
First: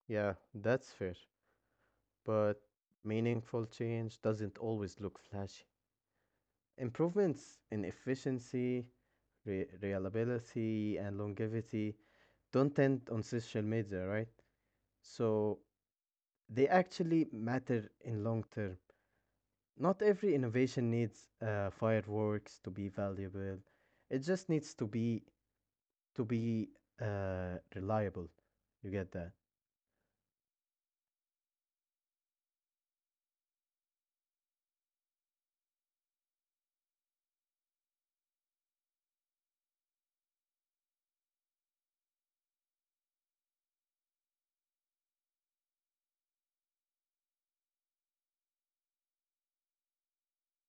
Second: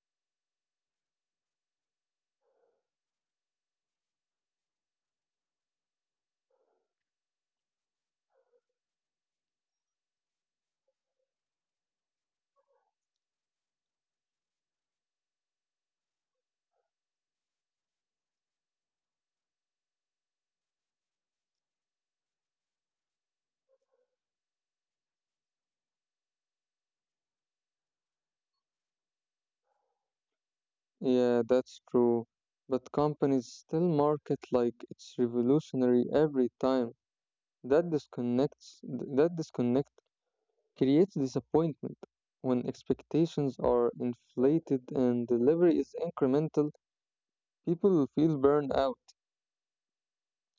Yeah, that's fair. But meaningful change doesn't always look flashy. Improvements in efficiency, reliability, and longevity don't end on social media, right? So they actually matter in long term. Not every innovation needs fireworks to be valuable. It just needs to be reliable. You get that?
Yeah, that's true. But companies still market like it's revolutionary every time. That disconnect creates disappointment. When expectations are inflated and delivery is incremental, people feel burned out.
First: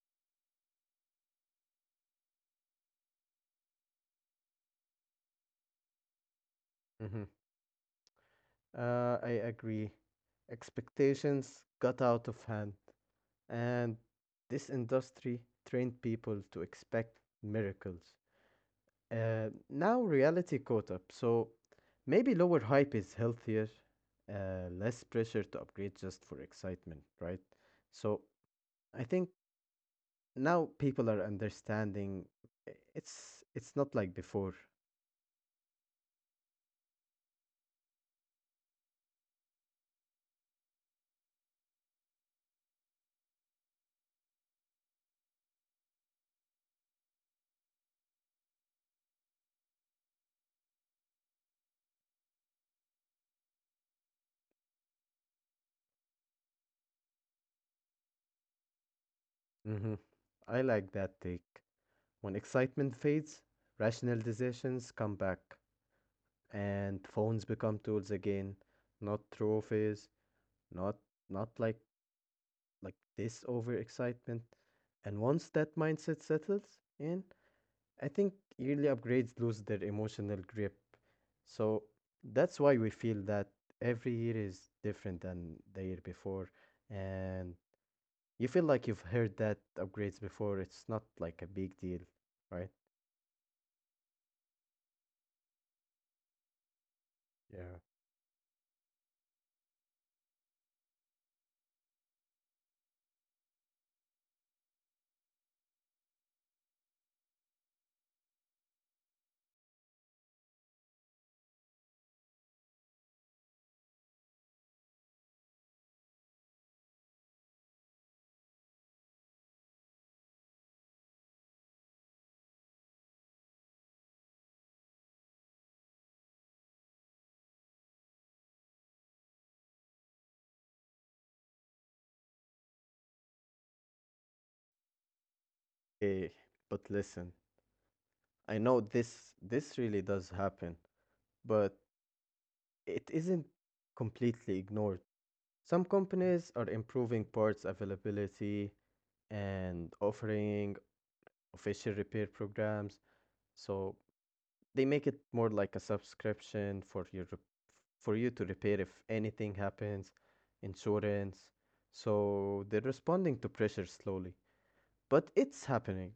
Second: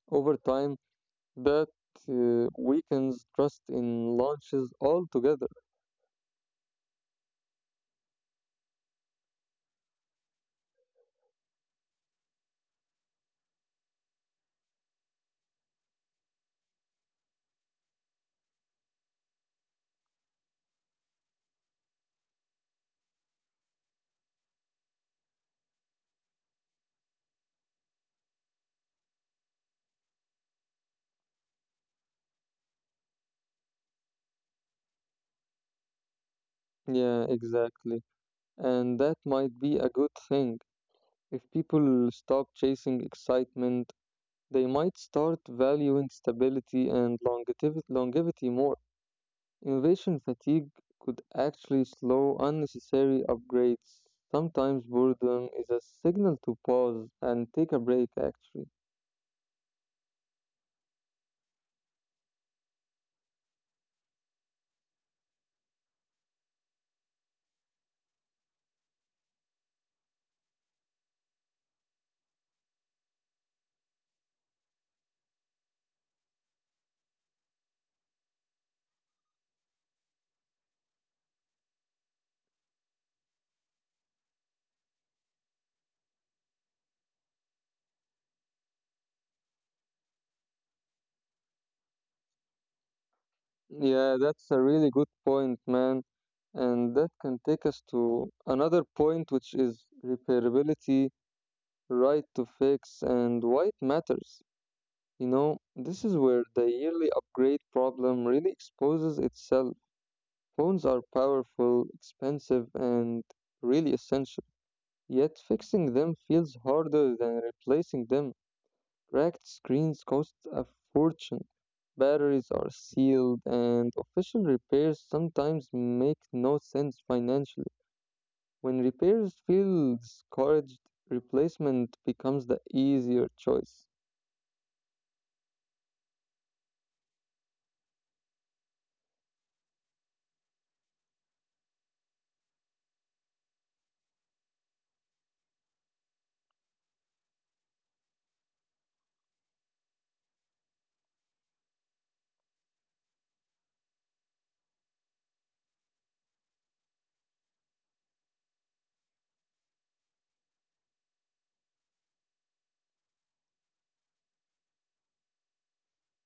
Over time, that weakens trust in launches altogether.
Mm-hmm. I agree. Expectations got out of hand. And this industry trained people to expect miracles. Now reality caught up, so maybe lower hype is healthier, less pressure to upgrade just for excitement, right? So I think now people are understanding it's not like before.
Yeah, exactly. And that might be a good thing if people stop chasing excitement. They might start valuing stability and longevity more. Innovation fatigue could actually slow unnecessary upgrades. Sometimes boredom is a signal to pause and take a break, actually.
Hmm. I like that take. When excitement fades, rational decisions come back, and phones become tools again, not trophies. not not like this overexcitement. And once that mindset settles in, I think yearly upgrades lose their emotional grip. So that's why we feel that every year is different than the year before. And you feel like you've heard that upgrades before. It's not like a big deal, right?
Yeah, that's a really good point, man. And that can take us
Yeah.
to another point, which is repairability, right to fix, and why it matters. This is where the yearly upgrade problem really exposes itself. Phones are powerful, expensive, and really essential. Yet fixing them feels harder than replacing them. Cracked screens cost a fortune. Batteries are sealed, and official repairs sometimes make no sense financially. When repairs feel discouraged, replacement becomes the easier choice.
Eh, but listen, I know this really does happen, but it isn't completely ignored. Some companies are improving parts availability and offering official repair programs, so they make it more like a subscription for for you to repair if anything happens, insurance. So they're responding to pressure slowly, but it's happening.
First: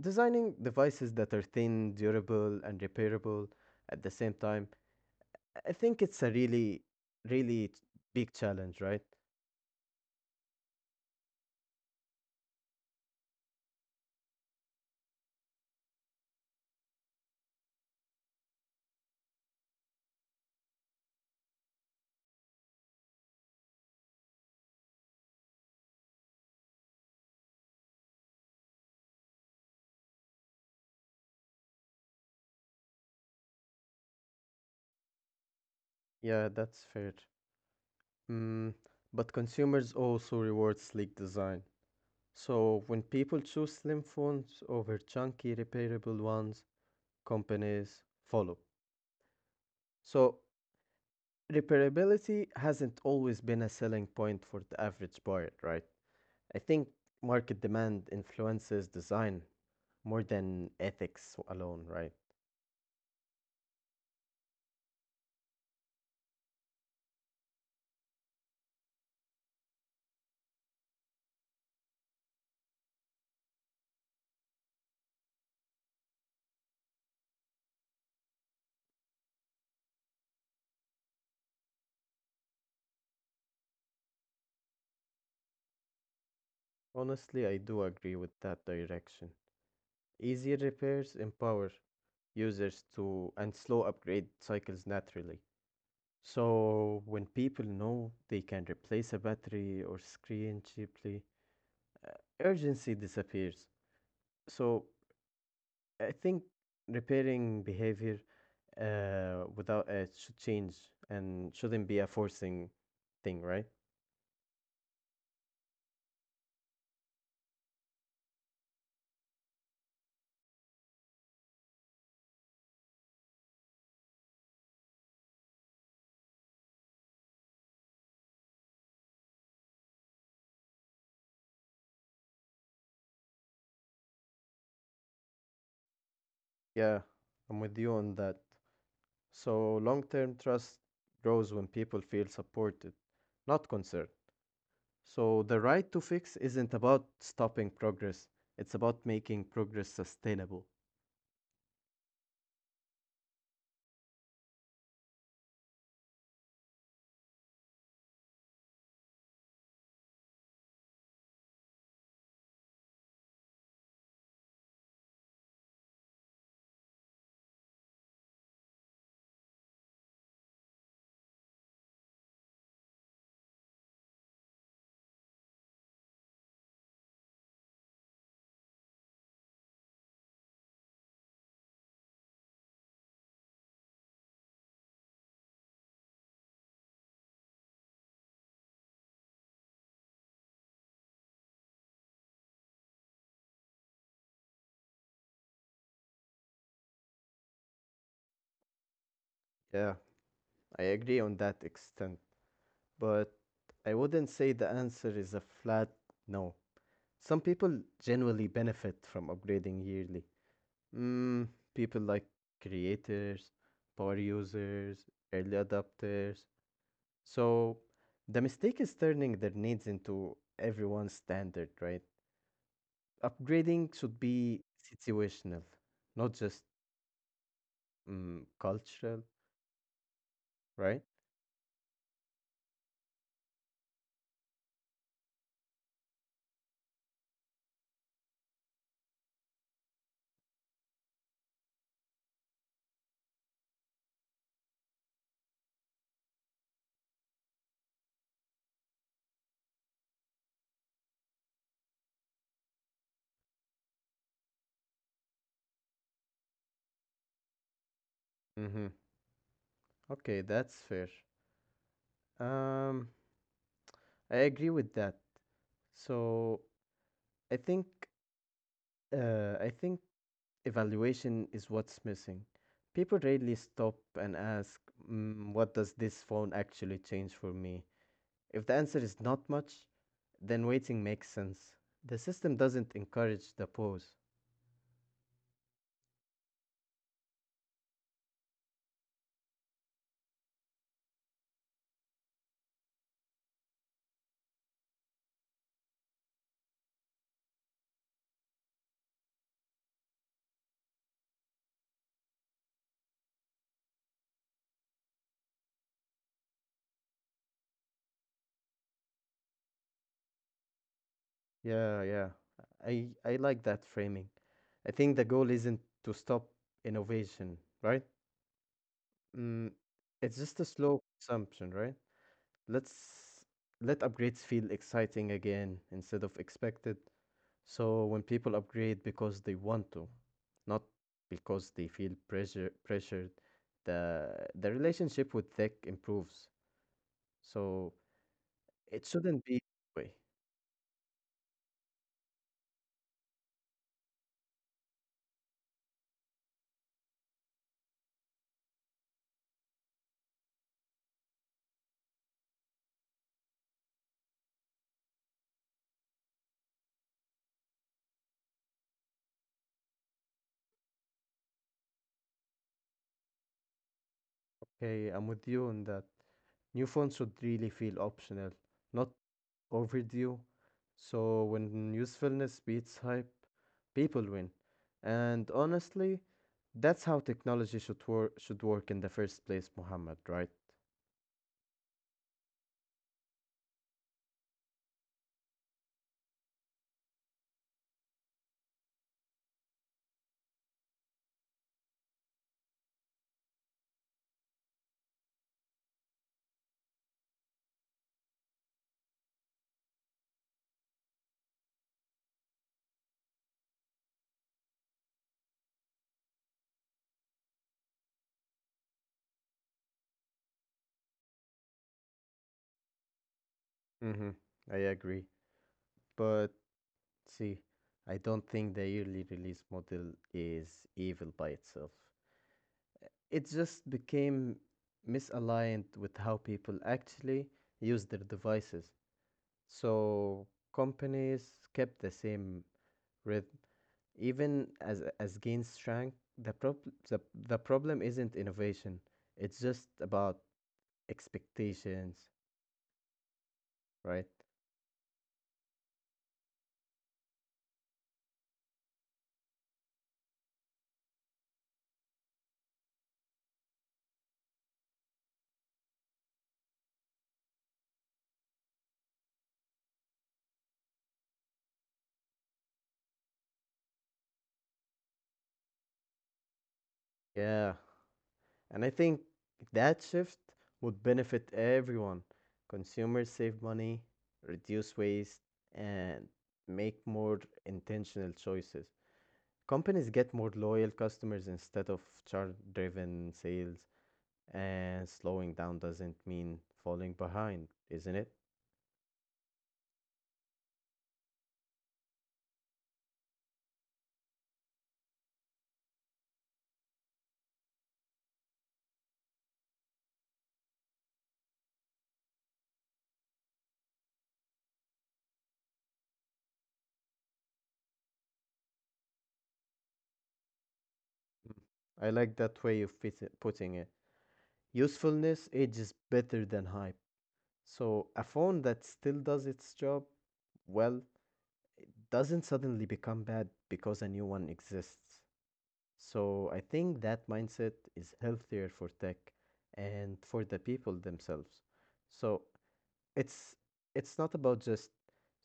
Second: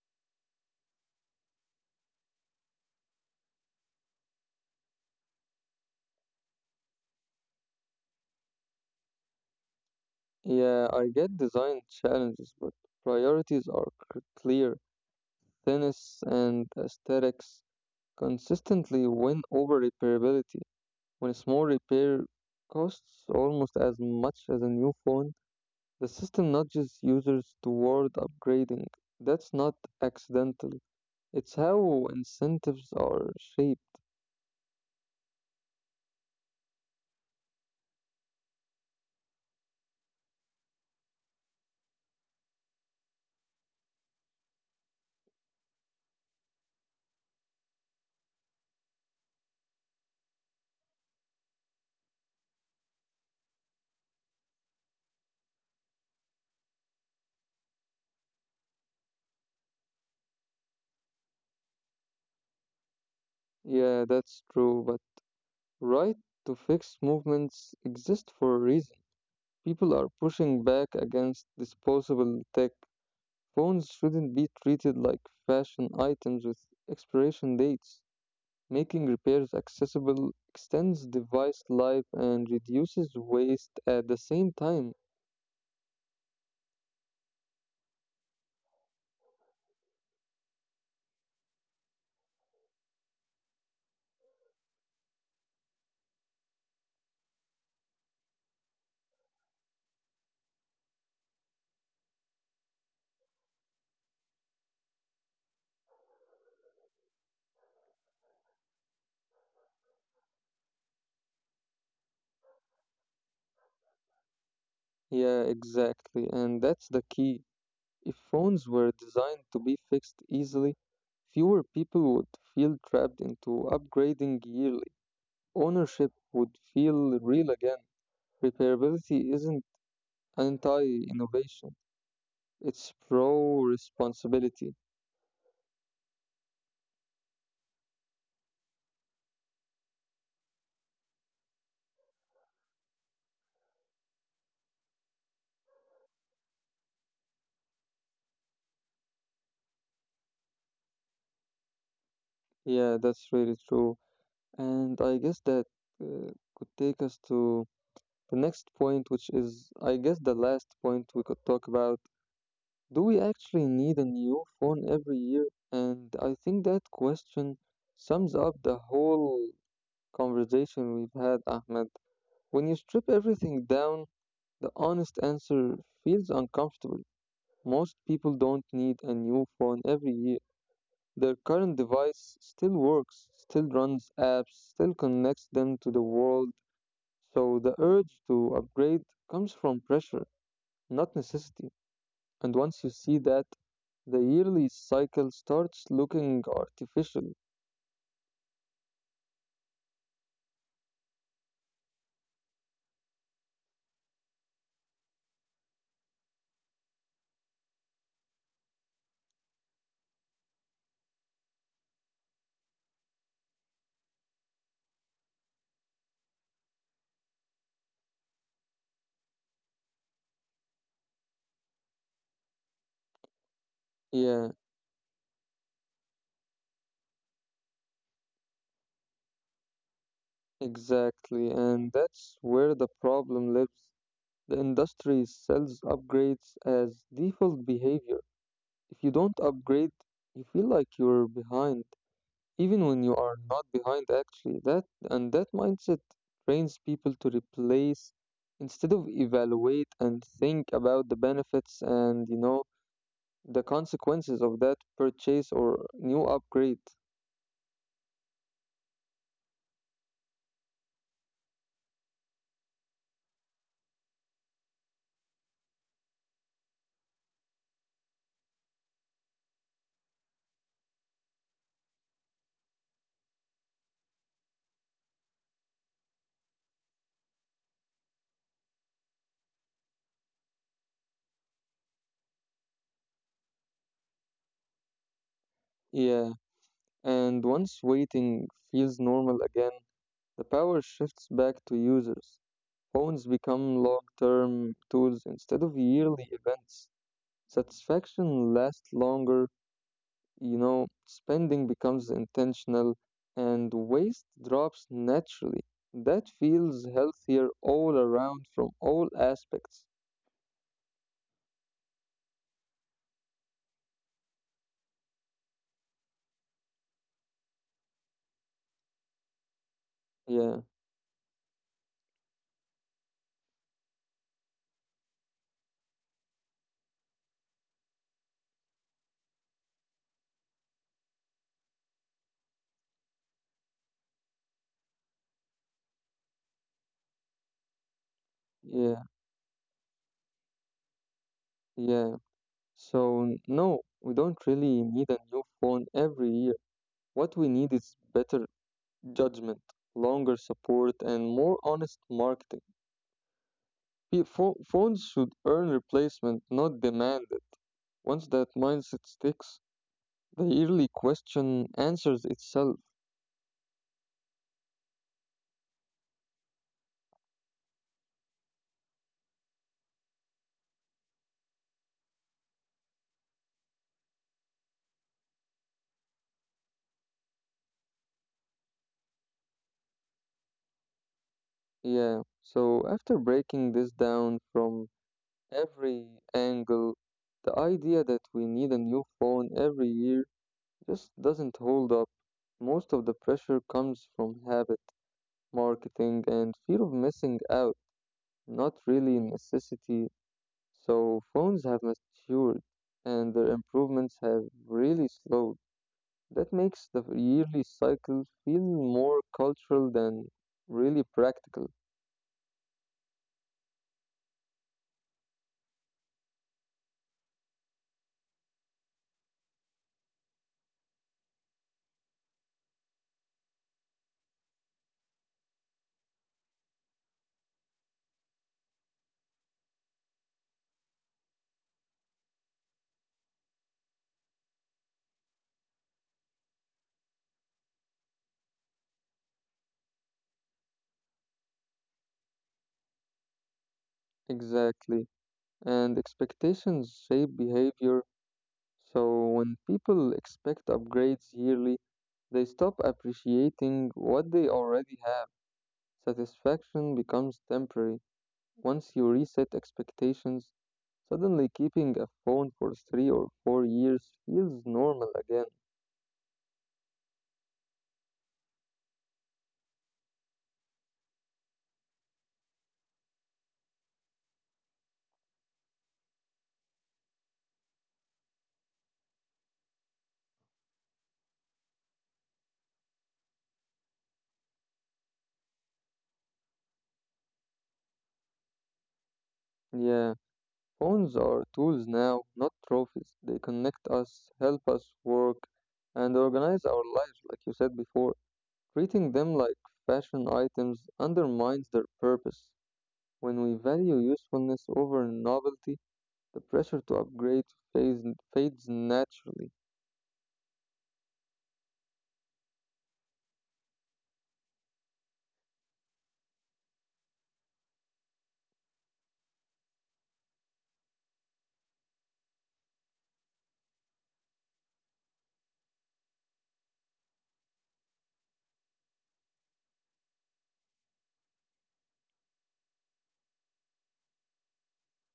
Designing devices that are thin, durable, and repairable at the same time, I think it's a really, really big challenge, right?
Yeah, I get design challenges, but priorities are clear. Thinness and aesthetics consistently win over repairability. When a small repair costs almost as much as a new phone, the system nudges users toward upgrading. That's not accidental. It's how incentives are shaped.
Yeah, that's fair. Mm, but consumers also reward sleek design. So when people choose slim phones over chunky repairable ones, companies follow. So repairability hasn't always been a selling point for the average buyer, right? I think market demand influences design more than ethics alone, right?
Yeah, that's true, but right to fix movements exist for a reason. People are pushing back against disposable tech. Phones shouldn't be treated like fashion items with expiration dates. Making repairs accessible extends device life and reduces waste at the same time.
Honestly, I do agree with that direction. Easier repairs empower users to and slow upgrade cycles naturally. So when people know they can replace a battery or screen cheaply, uh, urgency disappears. So I think repairing behavior without it should change and shouldn't be a forcing thing, right?
Yeah, exactly. And that's the key. If phones were designed to be fixed easily, fewer people would feel trapped into upgrading yearly. Ownership would feel real again. Repairability isn't anti-innovation, it's pro-responsibility.
Yeah, I'm with you on that. So long-term trust grows when people feel supported, not concerned. So the right to fix isn't about stopping progress, it's about making progress sustainable.
Yeah, that's really true. And I guess that uh, could take us to the next point, which is, I guess, the last point we could talk about, do we actually need a new phone every year? And I think that question sums up the whole conversation we've had, Ahmed. When you strip everything down, the honest answer feels uncomfortable. Most people don't need a new phone every year. Their current device still works, still runs apps, still connects them to the world. So the urge to upgrade comes from pressure, not necessity. And once you see that, the yearly cycle starts looking artificial.
Yeah. I agree on that extent, but I wouldn't say the answer is a flat no. Some people genuinely benefit from upgrading yearly. Mm, People like creators, power users, early adopters. So the mistake is turning their needs into everyone's standard, right? Upgrading should
Yeah,
be situational, not just cultural, right?
exactly. And that's where the problem lives. The industry sells upgrades as default behavior. If you don't upgrade, you feel like you're behind, even when you are not behind actually. That and that mindset trains people to replace instead of evaluate and think about the benefits and the consequences of that purchase or new upgrade.
Mm-hmm. Okay, that's fair. Um, I agree with that. So I think I think evaluation is what's missing. People rarely stop and ask, "What does this phone actually change for me?" If the answer is not much, then waiting makes sense. The system doesn't encourage the pause.
Yeah, and once waiting feels normal again, the power shifts back to users. Phones become long term tools instead of yearly events. Satisfaction lasts longer, spending becomes intentional, and waste drops naturally. That feels healthier all around from all aspects.
Yeah, yeah. I like that framing. I think the goal isn't to stop innovation, right? Mm, it's just
Yeah,
a slow consumption, right? Let's let upgrades feel exciting again instead of expected. So when people upgrade because they want to, not because they feel pressured, the relationship with tech improves. So it
yeah,
shouldn't be that way.
yeah. So, no, we don't really need a new phone every year. What we need is better judgment, longer support, and more honest marketing. Phones should earn replacement, not demand it. Once that mindset sticks, the yearly question answers itself.
Okay, I'm with you on that. New phones should really feel optional, not overdue. So when usefulness beats hype, people win. And honestly, that's how technology should work in the first place, Muhammad, right?
Yeah, so after breaking this down from every angle, the idea that we need a new phone every year just doesn't hold up. Most of the pressure comes from habit, marketing, and fear of missing out, not really necessity. So phones have matured and their improvements have really slowed. That makes the yearly cycle feel more cultural than really practical.
Mm-hmm. I agree. But see, I don't think the yearly release model is evil by itself. It just became misaligned with how people actually use their devices. So companies kept the same rhythm even as gains shrank, the, the problem isn't innovation. It's just about expectations, right?
Exactly. And expectations shape behavior. So when people expect upgrades yearly, they stop appreciating what they already have. Satisfaction becomes temporary. Once you reset expectations, suddenly keeping a phone for 3 or 4 years feels normal again.
Yeah. And I think that shift would benefit everyone. Consumers save money, reduce waste, and make more intentional choices. Companies get more loyal customers instead of chart-driven sales, and slowing down doesn't mean falling behind, isn't it?
Yeah, phones are tools now, not trophies. They connect us, help us work, and organize our lives, like you said before. Treating them like fashion items undermines their purpose. When we value usefulness over novelty, the pressure to upgrade fades, fades naturally.
I like that way of putting it. Usefulness ages better than hype. So a phone that still does its job well doesn't suddenly become bad because a new one exists. So I think that mindset is healthier for tech and for the people themselves. So it's it's not about just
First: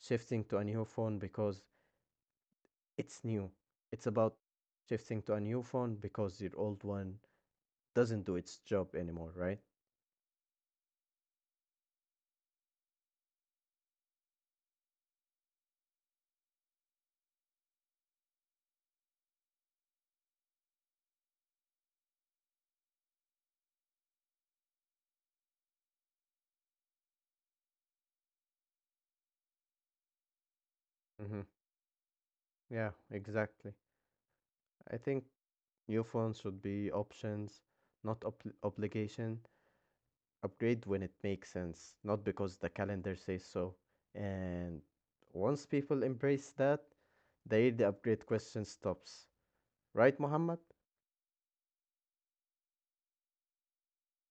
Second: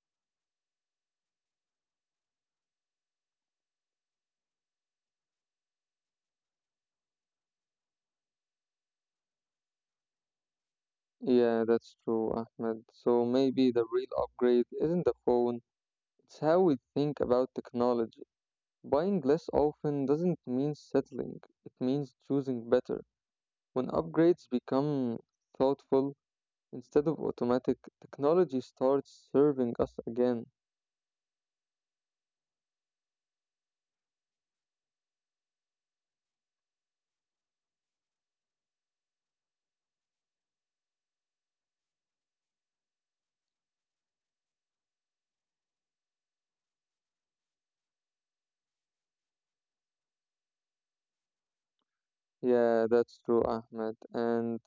shifting to a new phone because it's new. It's about shifting to a new phone because your old one doesn't do its job anymore, right?
Yeah, that's true, Ahmed. So maybe the real upgrade isn't the phone, it's how we think about technology. Buying less often doesn't mean settling, it means choosing better. When upgrades become thoughtful instead of automatic, technology starts serving us again.
Mhm. Yeah, exactly. I think new phones should be options, not obligation. Upgrade when it makes sense, not because the calendar says so. And once people embrace that, the upgrade question stops. Right, Muhammad?
Yeah, that's true, Ahmed. And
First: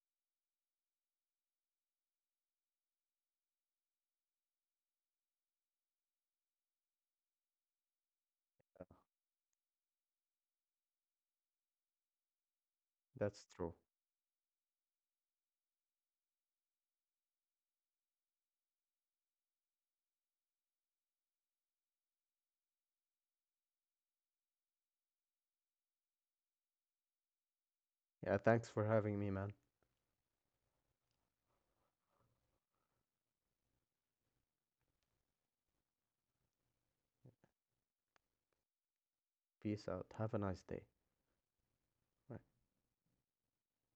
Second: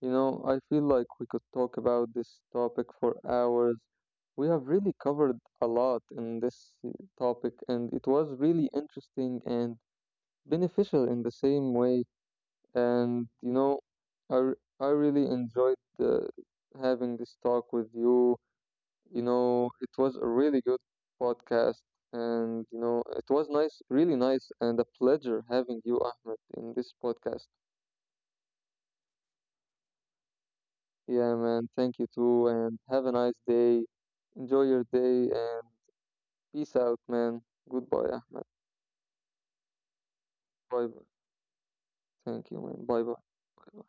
I feel like we could talk about this topic for hours. We have really covered a lot in this topic, and it was really interesting and beneficial in the same way. And
That's
you
true.
know, I, r- I really enjoyed having this talk with you. It was a really good podcast, and it was nice, really nice, and a pleasure having you, Ahmed, in this podcast.
Yeah, thanks for having me, man.
Yeah, man. Thank you too, and have a nice day. Enjoy your day, and peace out, man. Goodbye, Ahmed.
Peace out. Have a nice day.
Bye bye. Thank you, man. Bye bye.